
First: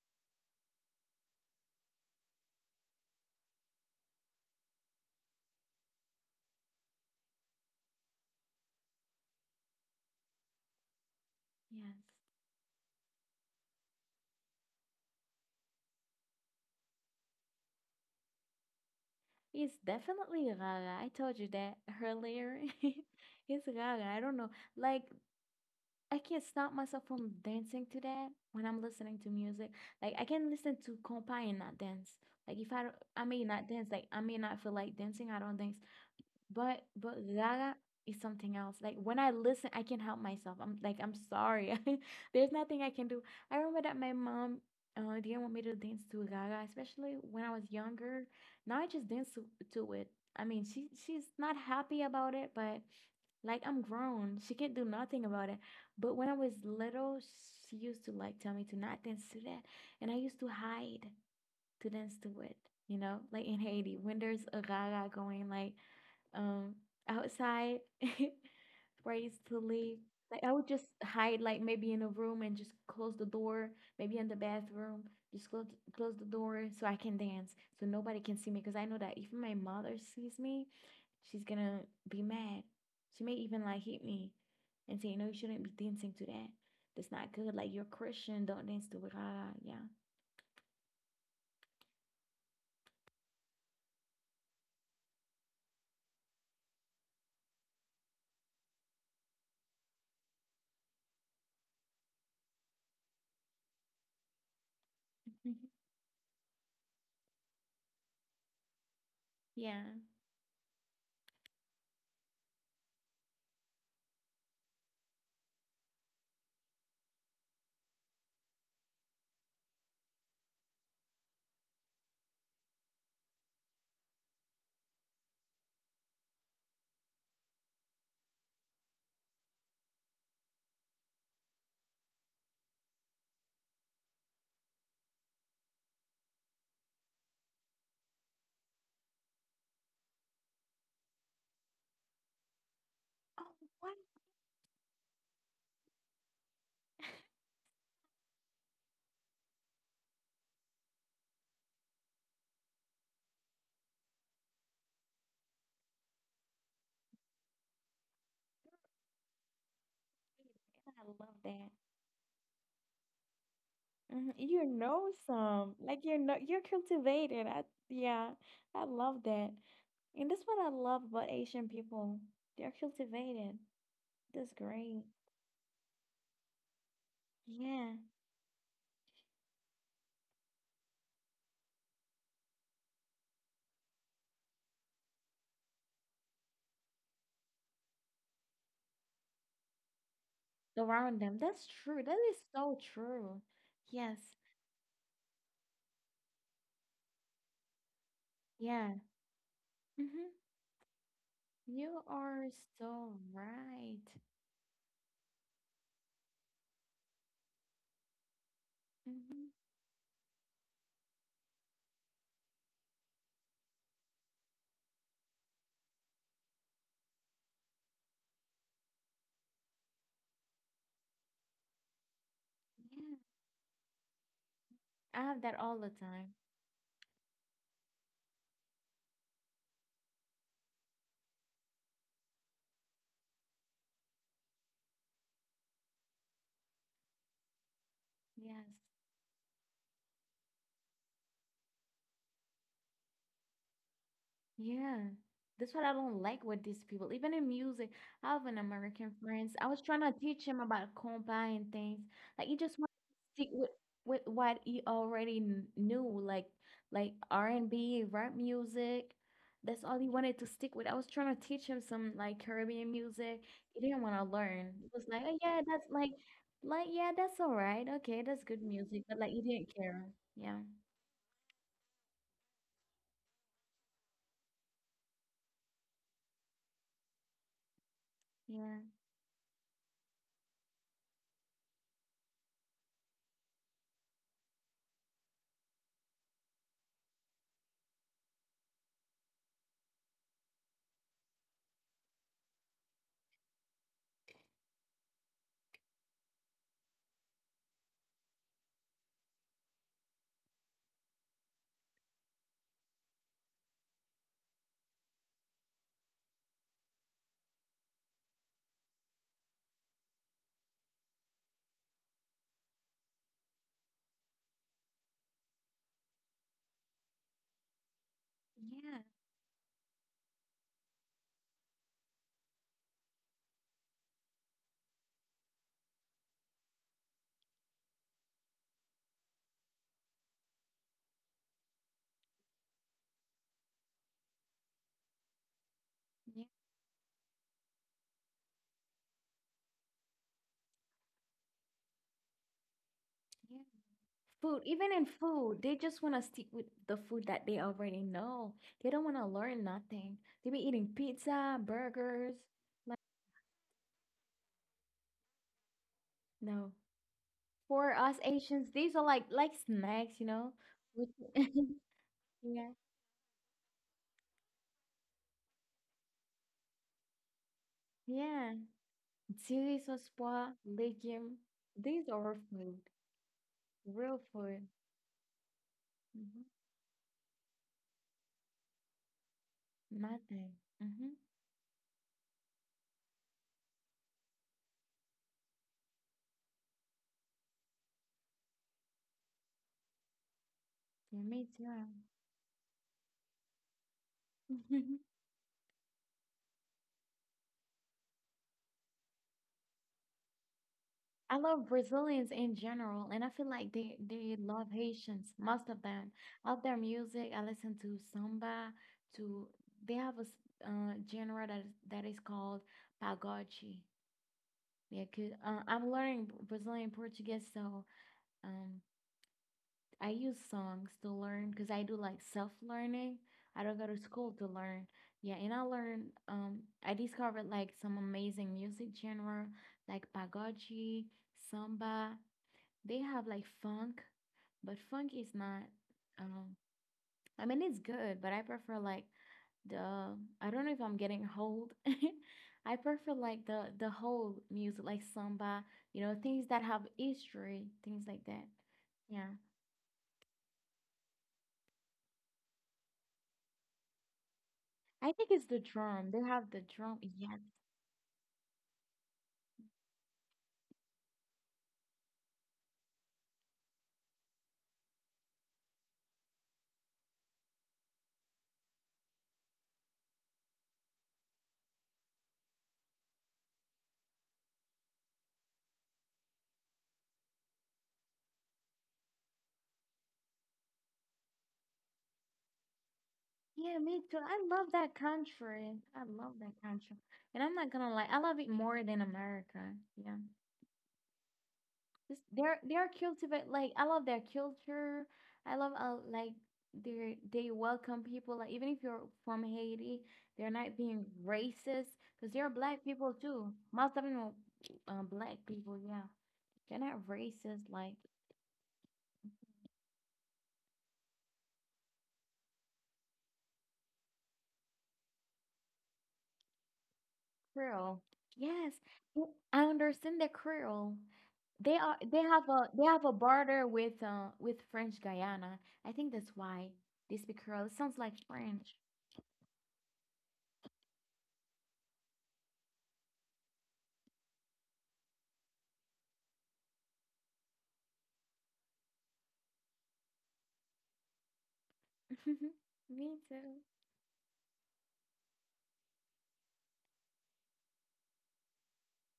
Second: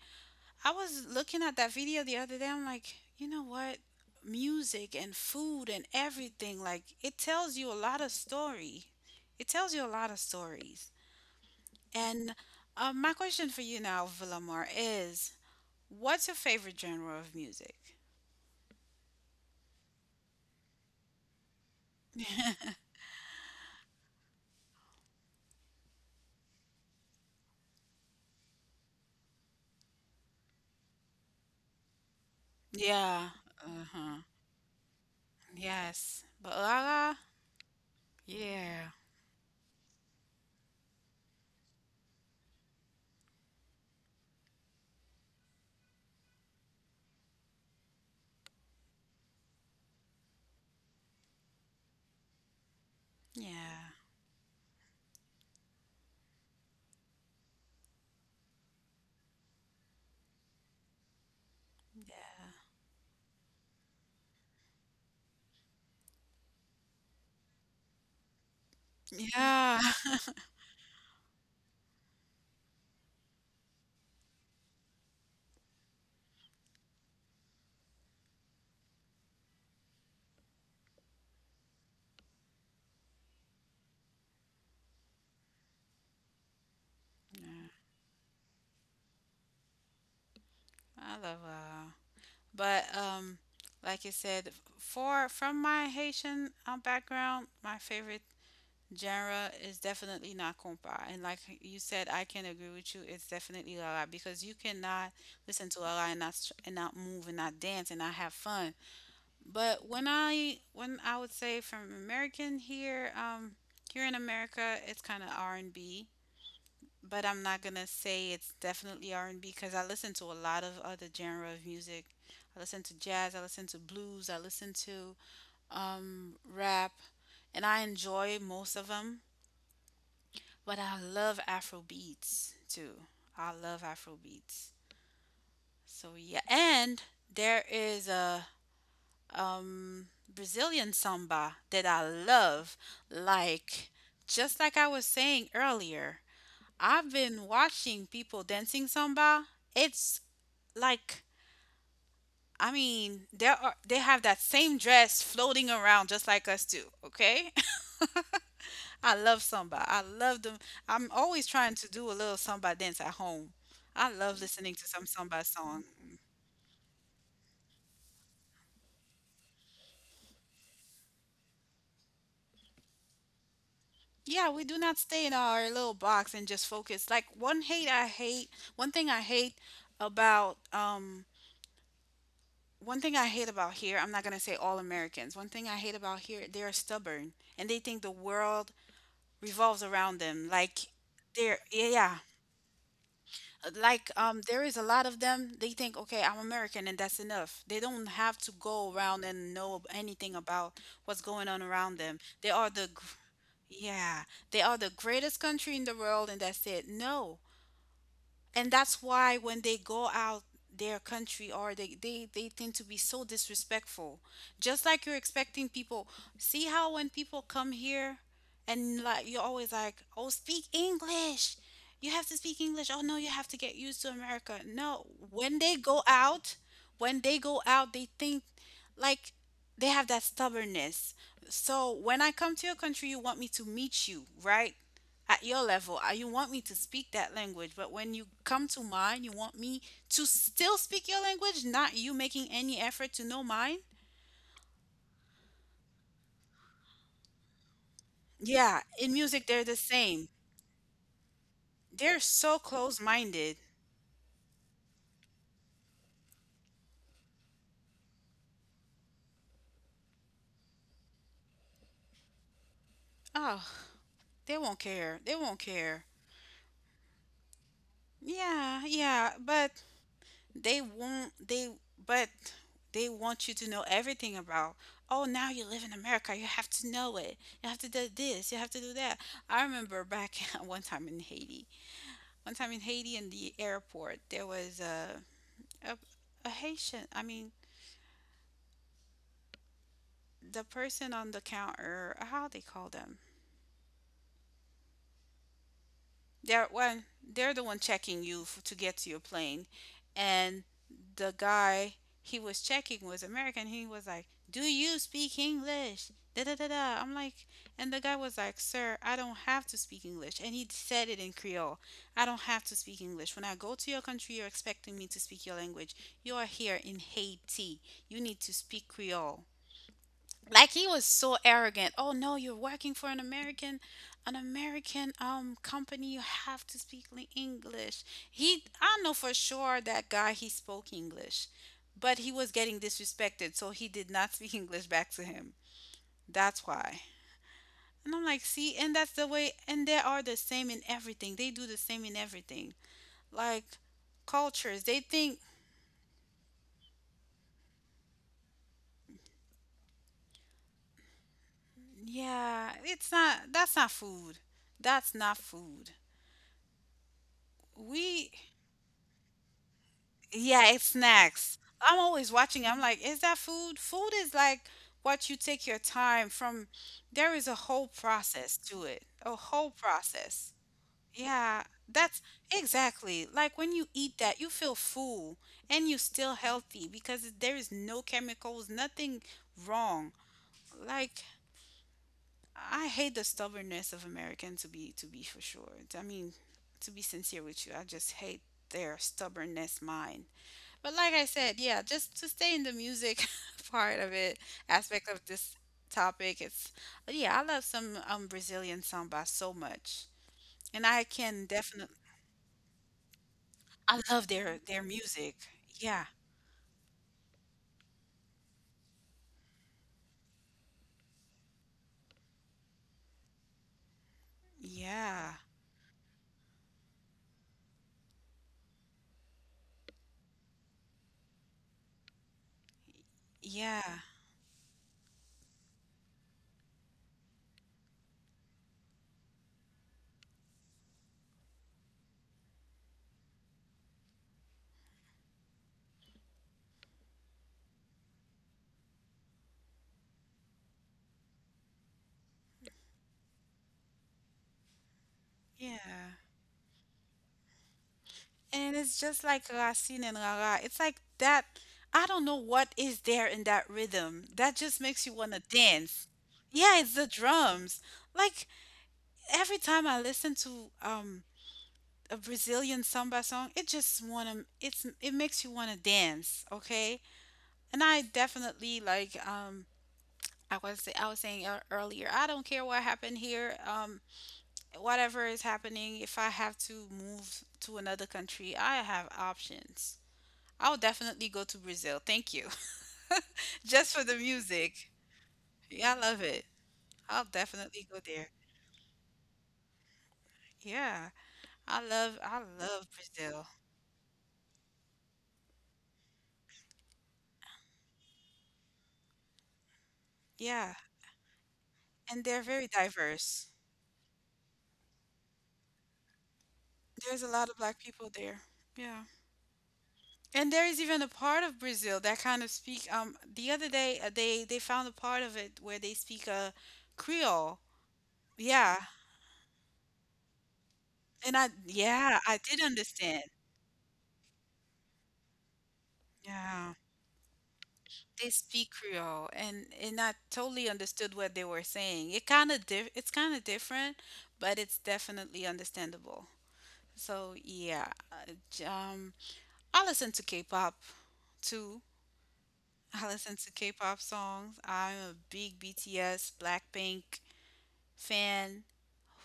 Speaker 1: I was looking at that video the other day. I'm like, you know what? Music and food and everything, like, it tells you a lot of story. It tells you a lot of stories.
Speaker 2: Yes.
Speaker 1: And my question for you now, Villamar, is, what's your favorite genre of music?
Speaker 2: It's definitely Gaga. I told you that earlier. It's Gaga. I don't know. Like, I can't stop myself from dancing to that when I'm listening to music. Like, I can listen to compa and not dance. Like, if I don't, I
Speaker 1: Yeah.
Speaker 2: may not dance. Like,
Speaker 1: Uh-huh.
Speaker 2: I may not feel like dancing. I don't dance.
Speaker 1: Yes. But
Speaker 2: But
Speaker 1: Lala?
Speaker 2: Gaga is something else.
Speaker 1: Yeah.
Speaker 2: Like, when I listen, I can't help myself. I'm like, I'm sorry. There's nothing I can do. I remember that my mom didn't want me to dance to Gaga, especially when I was younger. Now I just dance to it. I mean, she's not happy about it, but like I'm
Speaker 1: Yeah.
Speaker 2: grown. She can't do nothing about it. But when I was little, she used to like tell me to not dance to that, and I used to hide to dance to
Speaker 1: Yeah.
Speaker 2: it. You know, like in Haiti, when there's a Gaga going, like um outside where I used to
Speaker 1: Yeah.
Speaker 2: live. Like, I would just hide, like maybe in a room and just close the door, maybe in the bathroom, just close the door so I can dance so nobody can see me, because I know that if my mother sees me, she's gonna be mad. She may even like hit me and say, "No, you shouldn't be dancing to that. That's not good.
Speaker 1: Yeah.
Speaker 2: Like, you're Christian, don't dance to it." Ah, yeah.
Speaker 1: I love Lala. But like you said, for from my Haitian background, my favorite genre is definitely not compa. And like you said, I can agree with you. It's definitely la la, because you cannot listen to la la and not and not move, and not dance, and not have fun.
Speaker 2: Yeah.
Speaker 1: But when I would say, from American here, here in America, it's kind of R&B. But I'm not gonna say it's definitely R&B, because I listen to a lot of other genre of music. I listen to jazz, I listen to blues, I listen to rap, and I enjoy most of them. But I love Afro beats too. I love Afro beats. So yeah, and there is a um Brazilian samba that I love.
Speaker 2: Oh,
Speaker 1: Like,
Speaker 2: what?
Speaker 1: just like I was saying earlier, I've been watching people dancing samba. It's like, I mean, there are they have that same dress floating around just like us too, okay? I love samba. I love them.
Speaker 2: I
Speaker 1: I'm
Speaker 2: love
Speaker 1: always
Speaker 2: that.
Speaker 1: trying to do a little samba dance at home. I
Speaker 2: Mhm.
Speaker 1: love
Speaker 2: You
Speaker 1: listening to some
Speaker 2: know
Speaker 1: samba
Speaker 2: some,
Speaker 1: song.
Speaker 2: like, you're not, you're cultivated. I yeah, I love that. And that's what I love about Asian people. They're cultivated.
Speaker 1: Yeah,
Speaker 2: That's
Speaker 1: we do not
Speaker 2: great.
Speaker 1: stay in our little box and just focus. Like,
Speaker 2: Yeah.
Speaker 1: one thing I hate about um one thing I hate about here, I'm not going to say all Americans. One thing I hate about here, they are stubborn and they think the world revolves around them. Like,
Speaker 2: Around them.
Speaker 1: they're
Speaker 2: That's
Speaker 1: yeah,
Speaker 2: true.
Speaker 1: yeah,
Speaker 2: That is so true.
Speaker 1: like
Speaker 2: Yes.
Speaker 1: there is a lot of them. They think, okay, I'm American, and that's enough. They don't have to go
Speaker 2: Yeah.
Speaker 1: around and know anything
Speaker 2: Mm-hmm.
Speaker 1: about what's going on around
Speaker 2: You
Speaker 1: them. They
Speaker 2: are
Speaker 1: are the
Speaker 2: so
Speaker 1: gr-
Speaker 2: right.
Speaker 1: Yeah, they are the greatest country in the world, and that's it. No. And that's why
Speaker 2: Mm-hmm.
Speaker 1: when they go out their country, or they tend to be so disrespectful. Just like, you're expecting people, see how, when people come here, and like you're always like, "Oh, speak English, you have to speak English." Oh,
Speaker 2: Yeah.
Speaker 1: no, you have to get used to America. No.
Speaker 2: I have
Speaker 1: When
Speaker 2: that
Speaker 1: they
Speaker 2: all the
Speaker 1: go
Speaker 2: time.
Speaker 1: out, when they go out, they think, like, they have that stubbornness. So when I come to your country, you want me to meet you, right, at your level. You want me to speak that language, but when you come
Speaker 2: Yes.
Speaker 1: to mine, you want me to still speak your language, not you making any effort to know mine?
Speaker 2: Yeah, that's what I don't like with these people. Even in music, I have an
Speaker 1: Yeah, in
Speaker 2: American
Speaker 1: music,
Speaker 2: friends.
Speaker 1: they're
Speaker 2: I
Speaker 1: the
Speaker 2: was trying to
Speaker 1: same.
Speaker 2: teach him about compa and things.
Speaker 1: They're
Speaker 2: Like,
Speaker 1: so
Speaker 2: he just wanted
Speaker 1: close
Speaker 2: to stick
Speaker 1: minded.
Speaker 2: with what he already knew, like R and B, rap music. That's all he wanted to stick with. I was trying to teach him some like Caribbean music.
Speaker 1: Oh,
Speaker 2: He didn't want to
Speaker 1: they
Speaker 2: learn.
Speaker 1: won't
Speaker 2: He was
Speaker 1: care.
Speaker 2: like,
Speaker 1: They
Speaker 2: oh
Speaker 1: won't
Speaker 2: yeah, that's
Speaker 1: care.
Speaker 2: like yeah, that's all right. Okay, that's good
Speaker 1: Yeah,
Speaker 2: music. But
Speaker 1: yeah,
Speaker 2: like, he didn't
Speaker 1: but
Speaker 2: care. Yeah.
Speaker 1: they won't, but they want you to know everything about. Oh, now you live in America, you have to know it. You have to do this. You have
Speaker 2: Yeah.
Speaker 1: to do that. I remember back one time in Haiti, One time in Haiti in the airport, there was a, a Haitian. I mean, the person on the counter, how they call them? they're one they're the one checking you to get to your plane, and the guy he was checking was American. He was like, "Do you speak English, da da da da?" I'm like... and the guy was like, "Sir, I don't have to speak English," and he said it in Creole. "I don't have to speak English. When I go to your country, you're expecting me to speak your language. You are here in Haiti. You need to speak
Speaker 2: Yeah.
Speaker 1: Creole." Like, he was so arrogant. "Oh, no, you're working for an American company. You have to speak English." he I know for sure that guy, he spoke English, but he was getting disrespected, so he did not speak English back to him.
Speaker 2: Yeah.
Speaker 1: That's why. And I'm like, see? And that's the way. And they are the same in everything. They do the same in everything.
Speaker 2: Yeah.
Speaker 1: Like,
Speaker 2: Food,
Speaker 1: cultures,
Speaker 2: even
Speaker 1: they
Speaker 2: in
Speaker 1: think,
Speaker 2: food, they just want to stick with the food that they already know. They don't want to learn nothing. They be eating pizza, burgers.
Speaker 1: yeah,
Speaker 2: Like,
Speaker 1: it's not that's not food. That's not food.
Speaker 2: no. For us
Speaker 1: We
Speaker 2: Asians, these are like snacks, you know?
Speaker 1: Yeah, it's
Speaker 2: We
Speaker 1: snacks. I'm always watching.
Speaker 2: yeah.
Speaker 1: I'm like, is that food? Food is like what you take your time from. There is a whole
Speaker 2: Yeah.
Speaker 1: process to it, a whole
Speaker 2: Chili sauce,
Speaker 1: process.
Speaker 2: pho, legume.
Speaker 1: Yeah,
Speaker 2: These
Speaker 1: that's
Speaker 2: are our food,
Speaker 1: exactly like when you eat
Speaker 2: real
Speaker 1: that, you
Speaker 2: food.
Speaker 1: feel full, and you still
Speaker 2: Hmm.
Speaker 1: healthy because there is no chemicals, nothing wrong.
Speaker 2: Nothing. Mm-hmm.
Speaker 1: Like, I hate the stubbornness of Americans, to be, for sure. I mean, to be sincere with you, I just hate their stubbornness mind. But like
Speaker 2: Yeah,
Speaker 1: I
Speaker 2: me
Speaker 1: said, yeah, just to stay in the music part of it,
Speaker 2: too.
Speaker 1: aspect of this topic, it's Yeah, I love some Brazilian samba so much. And I
Speaker 2: I
Speaker 1: can
Speaker 2: love
Speaker 1: definitely
Speaker 2: Brazilians in general, and I feel like
Speaker 1: I love
Speaker 2: they
Speaker 1: their
Speaker 2: love
Speaker 1: their
Speaker 2: Haitians,
Speaker 1: music.
Speaker 2: most of
Speaker 1: Yeah.
Speaker 2: them. I love their music. I listen to samba, to, they have a genre that that is called pagode. Yeah, 'cause,
Speaker 1: Yeah.
Speaker 2: I'm learning Brazilian Portuguese, so um, I use songs to learn because I do like self-learning. I don't
Speaker 1: Yeah.
Speaker 2: go to school to learn. Yeah, and I learned I discovered like some amazing music genre, like pagode, samba. They have like funk, but funk is not. Um, I mean, it's good, but I prefer like the. I don't know if I'm getting old. I prefer like the whole music, like samba. You
Speaker 1: Yeah.
Speaker 2: know, things that have history, things like that.
Speaker 1: And it's just
Speaker 2: Yeah,
Speaker 1: like Racine and Rara. It's like that I don't know what is there in that rhythm. That just makes you
Speaker 2: I
Speaker 1: want
Speaker 2: think
Speaker 1: to
Speaker 2: it's the
Speaker 1: dance.
Speaker 2: drum. They have the
Speaker 1: Yeah, it's
Speaker 2: drum.
Speaker 1: the
Speaker 2: Yes.
Speaker 1: drums. Like every time I listen to a Brazilian samba song, it just wanna it's it makes you wanna dance, okay? And I definitely like I was saying ear- earlier, I don't care what happened here, whatever is happening, if I have to move to another country, I have options. I'll definitely go to Brazil. Thank you.
Speaker 2: Yeah,
Speaker 1: Just for
Speaker 2: me
Speaker 1: the
Speaker 2: too. I love
Speaker 1: music.
Speaker 2: that country.
Speaker 1: Yeah, I
Speaker 2: I
Speaker 1: love
Speaker 2: love
Speaker 1: it.
Speaker 2: that country.
Speaker 1: I'll
Speaker 2: And I'm not
Speaker 1: definitely
Speaker 2: gonna
Speaker 1: go
Speaker 2: lie, I
Speaker 1: there.
Speaker 2: love it more than America. Yeah.
Speaker 1: Yeah.
Speaker 2: Just
Speaker 1: I love
Speaker 2: they're
Speaker 1: Brazil.
Speaker 2: cultivate, like I love their culture. I love like they welcome people, like even if you're from Haiti, they're
Speaker 1: Yeah.
Speaker 2: not being racist
Speaker 1: And
Speaker 2: because
Speaker 1: they're
Speaker 2: there are
Speaker 1: very
Speaker 2: black people
Speaker 1: diverse.
Speaker 2: too. Most of them are black people, yeah. They're not
Speaker 1: There's a lot of
Speaker 2: racist
Speaker 1: black
Speaker 2: like
Speaker 1: people there. Yeah. And there is even a part of Brazil that kind of speak the other day they found a part of it where they speak a Creole.
Speaker 2: Creole.
Speaker 1: Yeah.
Speaker 2: Yes. I understand the Creole.
Speaker 1: And I
Speaker 2: They are
Speaker 1: yeah, I did
Speaker 2: they have a
Speaker 1: understand.
Speaker 2: border with French Guyana. I think that's why
Speaker 1: Yeah.
Speaker 2: they speak Creole. It sounds like
Speaker 1: They speak
Speaker 2: French.
Speaker 1: Creole and I totally understood what they were saying. It it's kind of different, but it's definitely understandable. So, yeah. I listen to K-pop too. I
Speaker 2: Me
Speaker 1: listen to
Speaker 2: too.
Speaker 1: K-pop songs. I'm a big BTS, Blackpink fan.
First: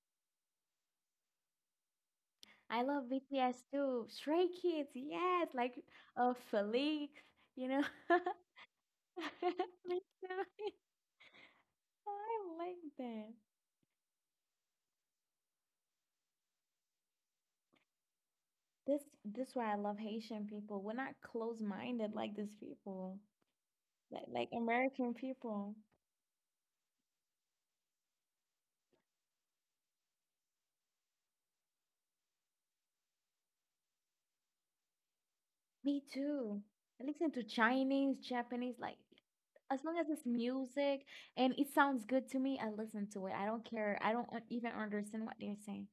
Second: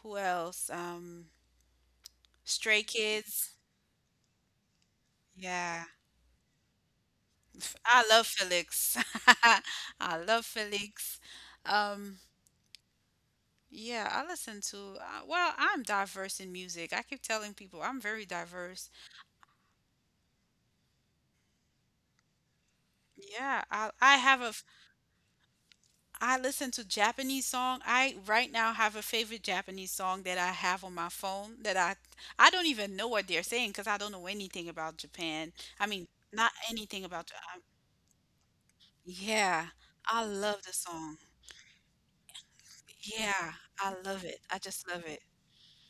Speaker 1: Who else? Stray
Speaker 2: I love
Speaker 1: Kids.
Speaker 2: BTS too. Stray Kids, yes, like
Speaker 1: Yeah,
Speaker 2: Felix, you know.
Speaker 1: I love Felix.
Speaker 2: Me
Speaker 1: I
Speaker 2: too.
Speaker 1: love Felix. Um,
Speaker 2: I like that.
Speaker 1: yeah, I listen to. Well, I'm diverse in music. I keep telling people I'm very diverse.
Speaker 2: This why I love Haitian people. We're not close minded like these people.
Speaker 1: Yeah, I have
Speaker 2: Like
Speaker 1: a
Speaker 2: American people.
Speaker 1: I listen to Japanese song. I right now have a favorite Japanese song that I have on my phone that I don't even know what they're saying because I don't know anything about Japan. I
Speaker 2: Me
Speaker 1: mean, not
Speaker 2: too. I
Speaker 1: anything
Speaker 2: listen
Speaker 1: about
Speaker 2: to
Speaker 1: Japan.
Speaker 2: Chinese, Japanese, like,
Speaker 1: Yeah,
Speaker 2: as long as it's
Speaker 1: I love the
Speaker 2: music
Speaker 1: song.
Speaker 2: and it sounds good to me, I listen to it. I
Speaker 1: Yeah,
Speaker 2: don't
Speaker 1: I
Speaker 2: care. I don't
Speaker 1: love it. I
Speaker 2: even
Speaker 1: just love it.
Speaker 2: understand what they're saying.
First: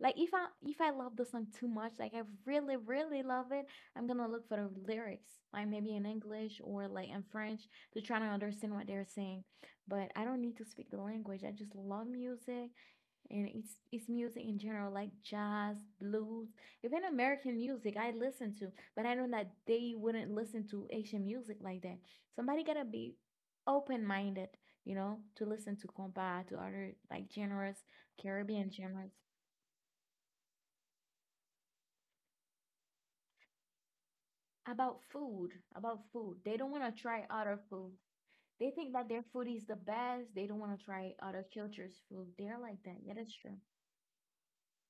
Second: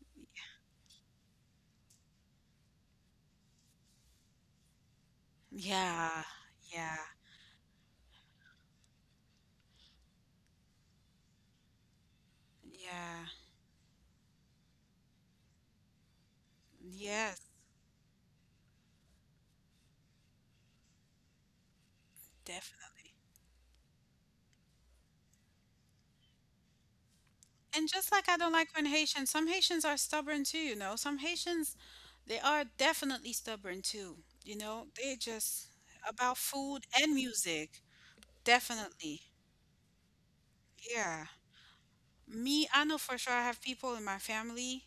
Speaker 2: Like, if I love the song too much, like I really love it, I'm gonna look for the lyrics, like maybe in
Speaker 1: Yeah,
Speaker 2: English or
Speaker 1: yeah,
Speaker 2: like in French to try to understand what they're saying. But I don't need to speak the language. I just love music,
Speaker 1: yeah.
Speaker 2: and it's music in general, like jazz, blues, even
Speaker 1: Yes,
Speaker 2: American music I listen to. But I know that they wouldn't listen to Asian music like that. Somebody gotta be open-minded, you know, to listen to compa, to other like genres,
Speaker 1: And just like I don't
Speaker 2: Caribbean
Speaker 1: like when
Speaker 2: genres.
Speaker 1: Haitians, some Haitians are stubborn too, you know. Some Haitians, they are definitely stubborn too, you know.
Speaker 2: about
Speaker 1: They
Speaker 2: food
Speaker 1: just
Speaker 2: about food
Speaker 1: about
Speaker 2: they don't want
Speaker 1: food
Speaker 2: to
Speaker 1: and
Speaker 2: try other
Speaker 1: music,
Speaker 2: food. They think that
Speaker 1: definitely.
Speaker 2: their food is the best. They don't want to try
Speaker 1: Yeah.
Speaker 2: other cultures food. They're
Speaker 1: Me,
Speaker 2: like
Speaker 1: I
Speaker 2: that.
Speaker 1: know
Speaker 2: Yeah,
Speaker 1: for
Speaker 2: that's
Speaker 1: sure I
Speaker 2: true.
Speaker 1: have people in my family,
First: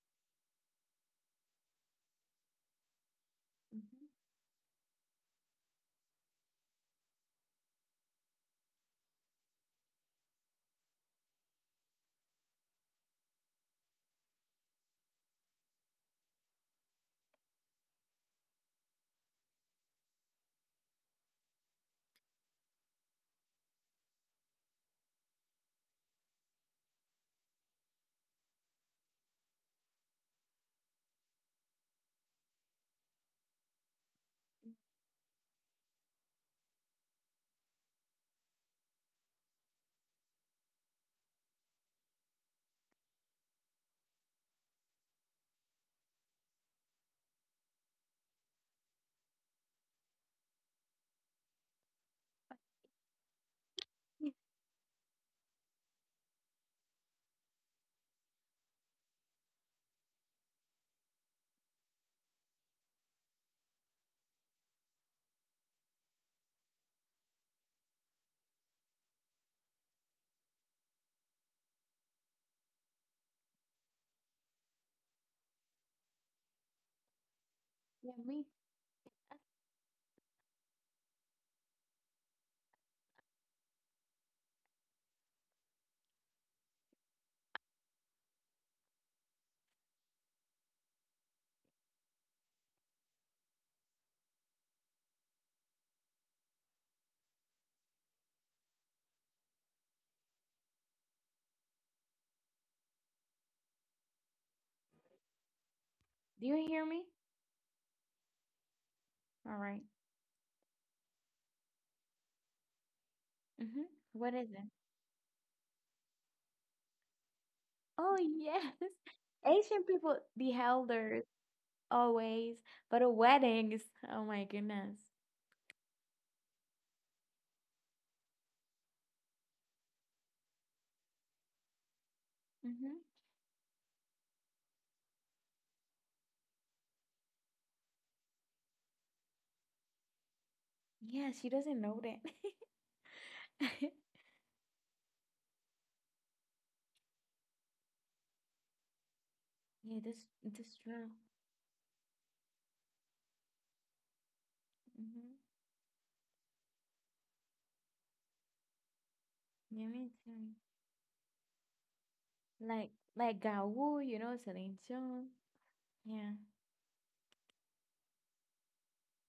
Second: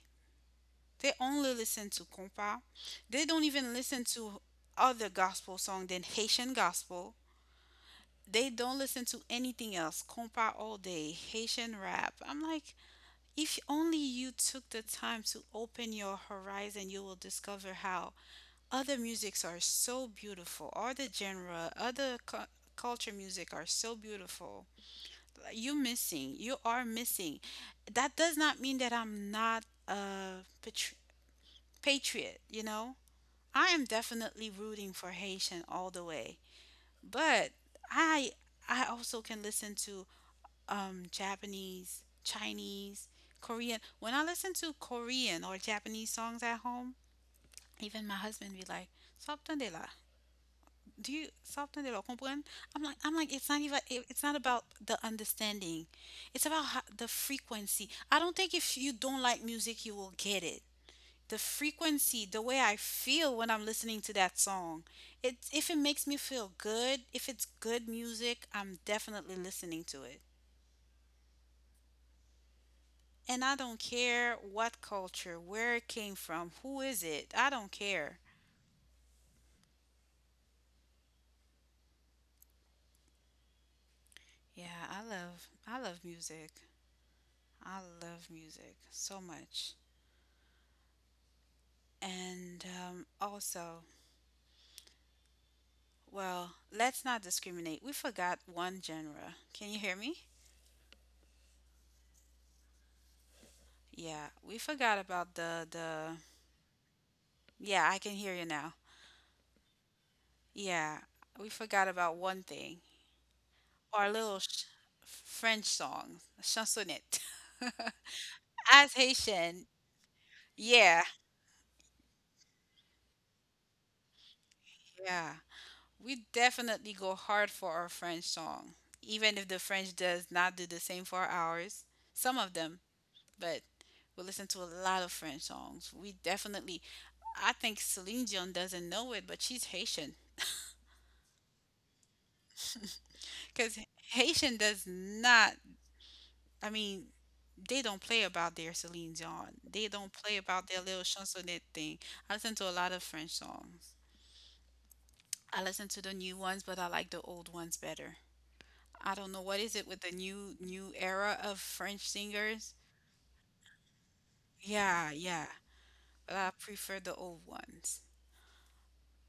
Speaker 1: they only listen to compa. They don't even listen
Speaker 2: Hmm.
Speaker 1: to other gospel song than Haitian gospel. They don't listen to anything else. Compa all day, Haitian rap. I'm like, if only you took the time to open your horizon, you will discover how other musics are so beautiful, other genre, other culture music are so beautiful. You are missing. That does not mean that I'm not a patri- patriot, you know? I am definitely rooting for Haitian all the way. But I I also can listen to Japanese, Chinese, Korean. When I listen to Korean or Japanese songs at home, even my husband be like, "Sabtandela, do you sabtandela comprend?" I'm like, It's not about the understanding. It's about the frequency. I don't think if you don't like music, you will get it. The frequency, the way I feel when I'm listening to that song. It If it makes me feel good, if it's good music, I'm definitely listening to it. And I don't care what culture, where it came from, who is it? I don't
Speaker 2: Yeah,
Speaker 1: care.
Speaker 2: me.
Speaker 1: Yeah, I love music. I love music so much. And also, well, let's not discriminate. We forgot one genre. Can you hear me? Yeah, we forgot about the
Speaker 2: Do you hear me?
Speaker 1: Yeah, I can hear you now.
Speaker 2: All right.
Speaker 1: Yeah, we forgot about one thing.
Speaker 2: Mm-hmm.
Speaker 1: Our
Speaker 2: What
Speaker 1: little
Speaker 2: is it?
Speaker 1: French song, chansonnette.
Speaker 2: Oh, yes.
Speaker 1: As Haitian,
Speaker 2: Asian people, the
Speaker 1: yeah,
Speaker 2: elders, always. But at weddings, oh my goodness.
Speaker 1: yeah. We definitely go hard for our French song, even if the French does not do the same for ours. Some of them,
Speaker 2: Mm-hmm.
Speaker 1: but we listen to a lot of French songs. We definitely, I think Celine Dion doesn't know it, but she's Haitian.
Speaker 2: Yeah, she doesn't know that.
Speaker 1: Because Haitian does not, I mean, they don't play about their Celine Dion. They
Speaker 2: Yeah,
Speaker 1: don't play about
Speaker 2: this
Speaker 1: their little
Speaker 2: true.
Speaker 1: chansonnette thing. I listen to a lot of French songs.
Speaker 2: Mm-hmm.
Speaker 1: I listen to the new ones, but I like the old ones better. I don't know what is
Speaker 2: Yeah,
Speaker 1: it with
Speaker 2: me
Speaker 1: the
Speaker 2: too.
Speaker 1: new new era of French singers.
Speaker 2: Like like Gawu, you know, Celine
Speaker 1: Yeah,
Speaker 2: Dion.
Speaker 1: yeah.
Speaker 2: Yeah,
Speaker 1: But I prefer the old ones.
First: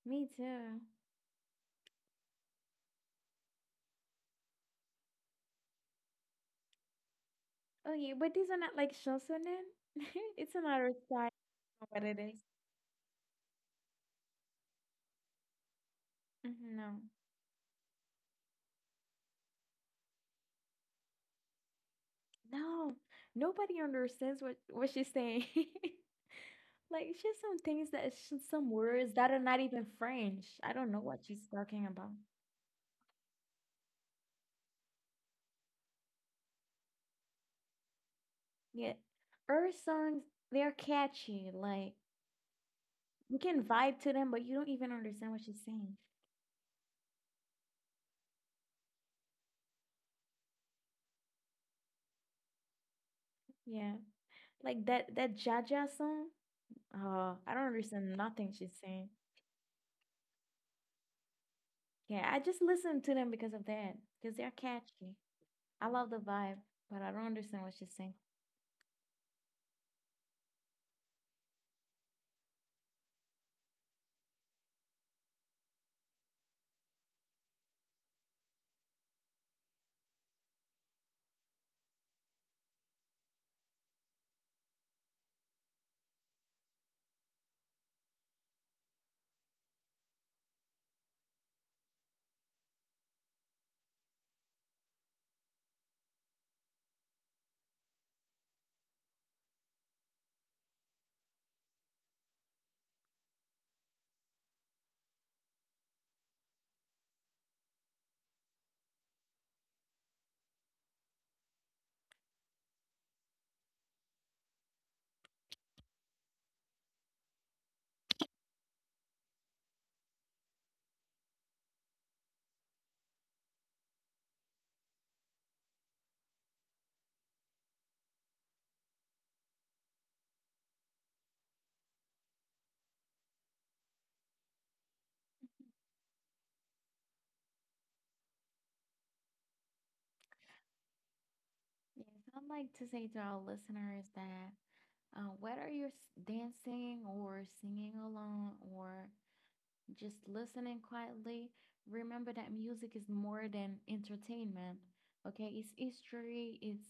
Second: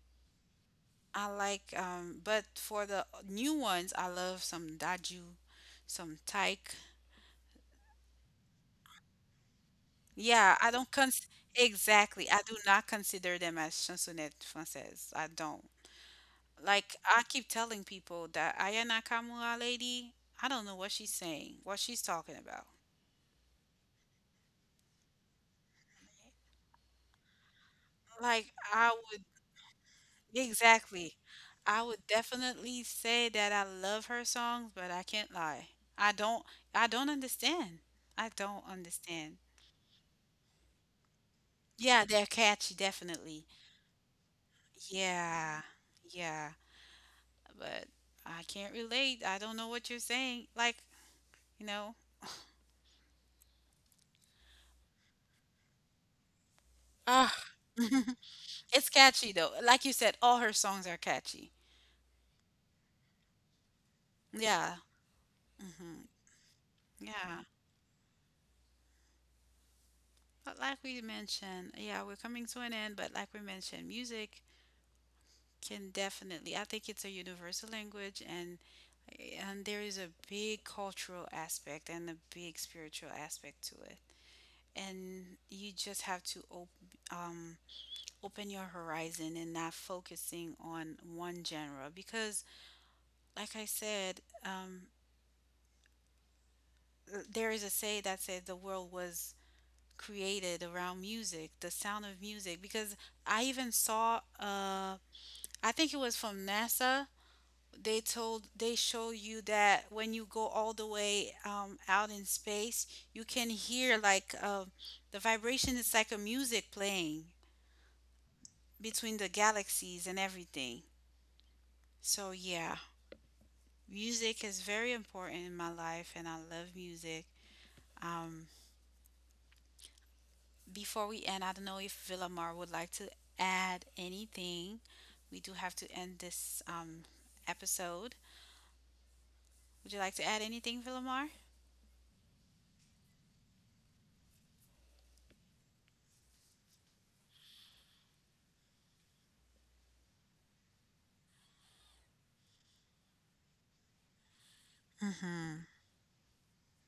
Speaker 2: me too.
Speaker 1: I like but for the new ones I love some Daju, some Taïk.
Speaker 2: Okay, but these are not like shosonen. It's
Speaker 1: Yeah, I don't
Speaker 2: another
Speaker 1: cons
Speaker 2: style. Of what it
Speaker 1: exactly.
Speaker 2: is?
Speaker 1: I do not consider them as chansonnettes françaises. I don't.
Speaker 2: Mhm.
Speaker 1: Like
Speaker 2: No,
Speaker 1: I keep telling people that Aya Nakamura lady, I don't know what she's saying, what she's talking about.
Speaker 2: no, nobody understands what she's saying. Like, it's just some things, that it's just
Speaker 1: Like
Speaker 2: some
Speaker 1: I
Speaker 2: words
Speaker 1: would
Speaker 2: that are not even French. I don't know
Speaker 1: Exactly.
Speaker 2: what she's
Speaker 1: I
Speaker 2: talking
Speaker 1: would
Speaker 2: about.
Speaker 1: definitely say that I love her songs, but I can't lie. I don't I don't understand. I don't
Speaker 2: Yeah.
Speaker 1: understand.
Speaker 2: Her songs, they're catchy. Like,
Speaker 1: Yeah, they're catchy,
Speaker 2: you
Speaker 1: definitely.
Speaker 2: can vibe to them, but you don't even understand what she's
Speaker 1: Yeah.
Speaker 2: saying.
Speaker 1: Yeah. But I can't relate. I don't know what you're saying. Like, you know,
Speaker 2: Yeah. Like that that Jaja song.
Speaker 1: ah,
Speaker 2: Oh, I don't understand nothing she's
Speaker 1: it's
Speaker 2: saying.
Speaker 1: catchy though. Like you said, all her songs are catchy.
Speaker 2: Yeah, I just listen to them because of that. Because they're
Speaker 1: Yeah.
Speaker 2: catchy. I
Speaker 1: Hmm.
Speaker 2: love the vibe, but I don't
Speaker 1: Yeah.
Speaker 2: understand what she's saying.
Speaker 1: But like we mentioned, yeah, we're coming to an end, but like we mentioned, music can definitely, I think it's a universal language, and there is a big cultural aspect and a big spiritual aspect to it, and you just have to um, open your horizon and not focusing on one genre because like I said, um, there is a say that says the world was created around music, the sound of music, because I even saw, I think it was from NASA. They told, they show you that when you go all the way out in space, you can hear like, the vibration is like a music playing between the galaxies and everything. So yeah, music is very important in my life and I love music. um, before we end, I don't know if Villamar would like to add anything. We do have to end this episode. Would you like to add anything, Villamar?
Speaker 2: Yes, I'd like to say to our listeners that whether you're dancing or singing along or just listening quietly, remember that music is more than entertainment. Okay,
Speaker 1: Mm-hmm.
Speaker 2: it's history, it's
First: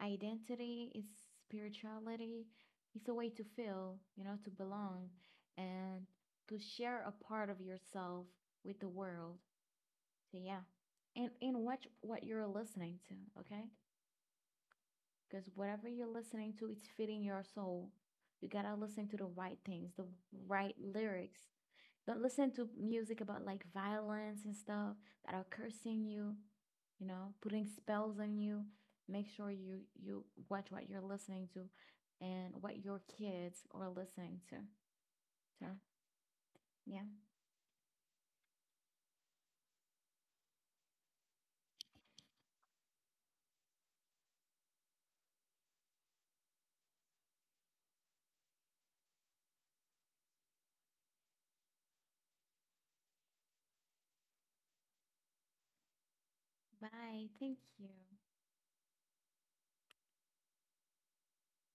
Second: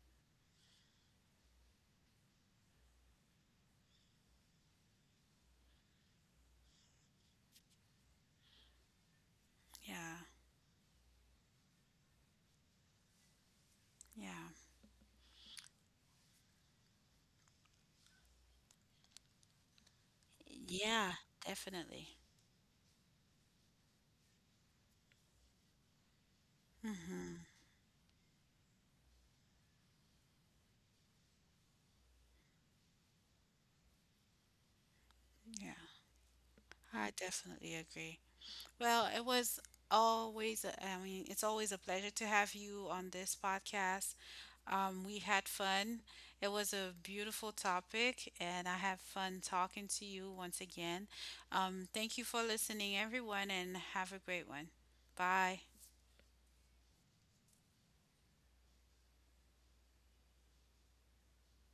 Speaker 2: identity, it's spirituality, it's a way to feel, you know, to belong and to share a part of yourself with the world.
Speaker 1: Yeah.
Speaker 2: So yeah, and watch what you're listening to. Okay,
Speaker 1: Yeah.
Speaker 2: because whatever you're listening to, it's feeding your soul. You gotta listen to the right things, the right
Speaker 1: Yeah,
Speaker 2: lyrics.
Speaker 1: definitely.
Speaker 2: Don't listen to music about like violence and stuff that are cursing you, you know,
Speaker 1: Hmm.
Speaker 2: putting spells on you. Make sure you watch what you're listening to and what your kids are listening to. So
Speaker 1: Yeah,
Speaker 2: yeah.
Speaker 1: I definitely agree. Well, it was always, I mean, it's always a pleasure to have you on this podcast. We had fun. It was a beautiful topic, and I have fun talking to you once again. Thank you for listening, everyone, and have a great one. Bye.
Speaker 2: Bye. Thank you.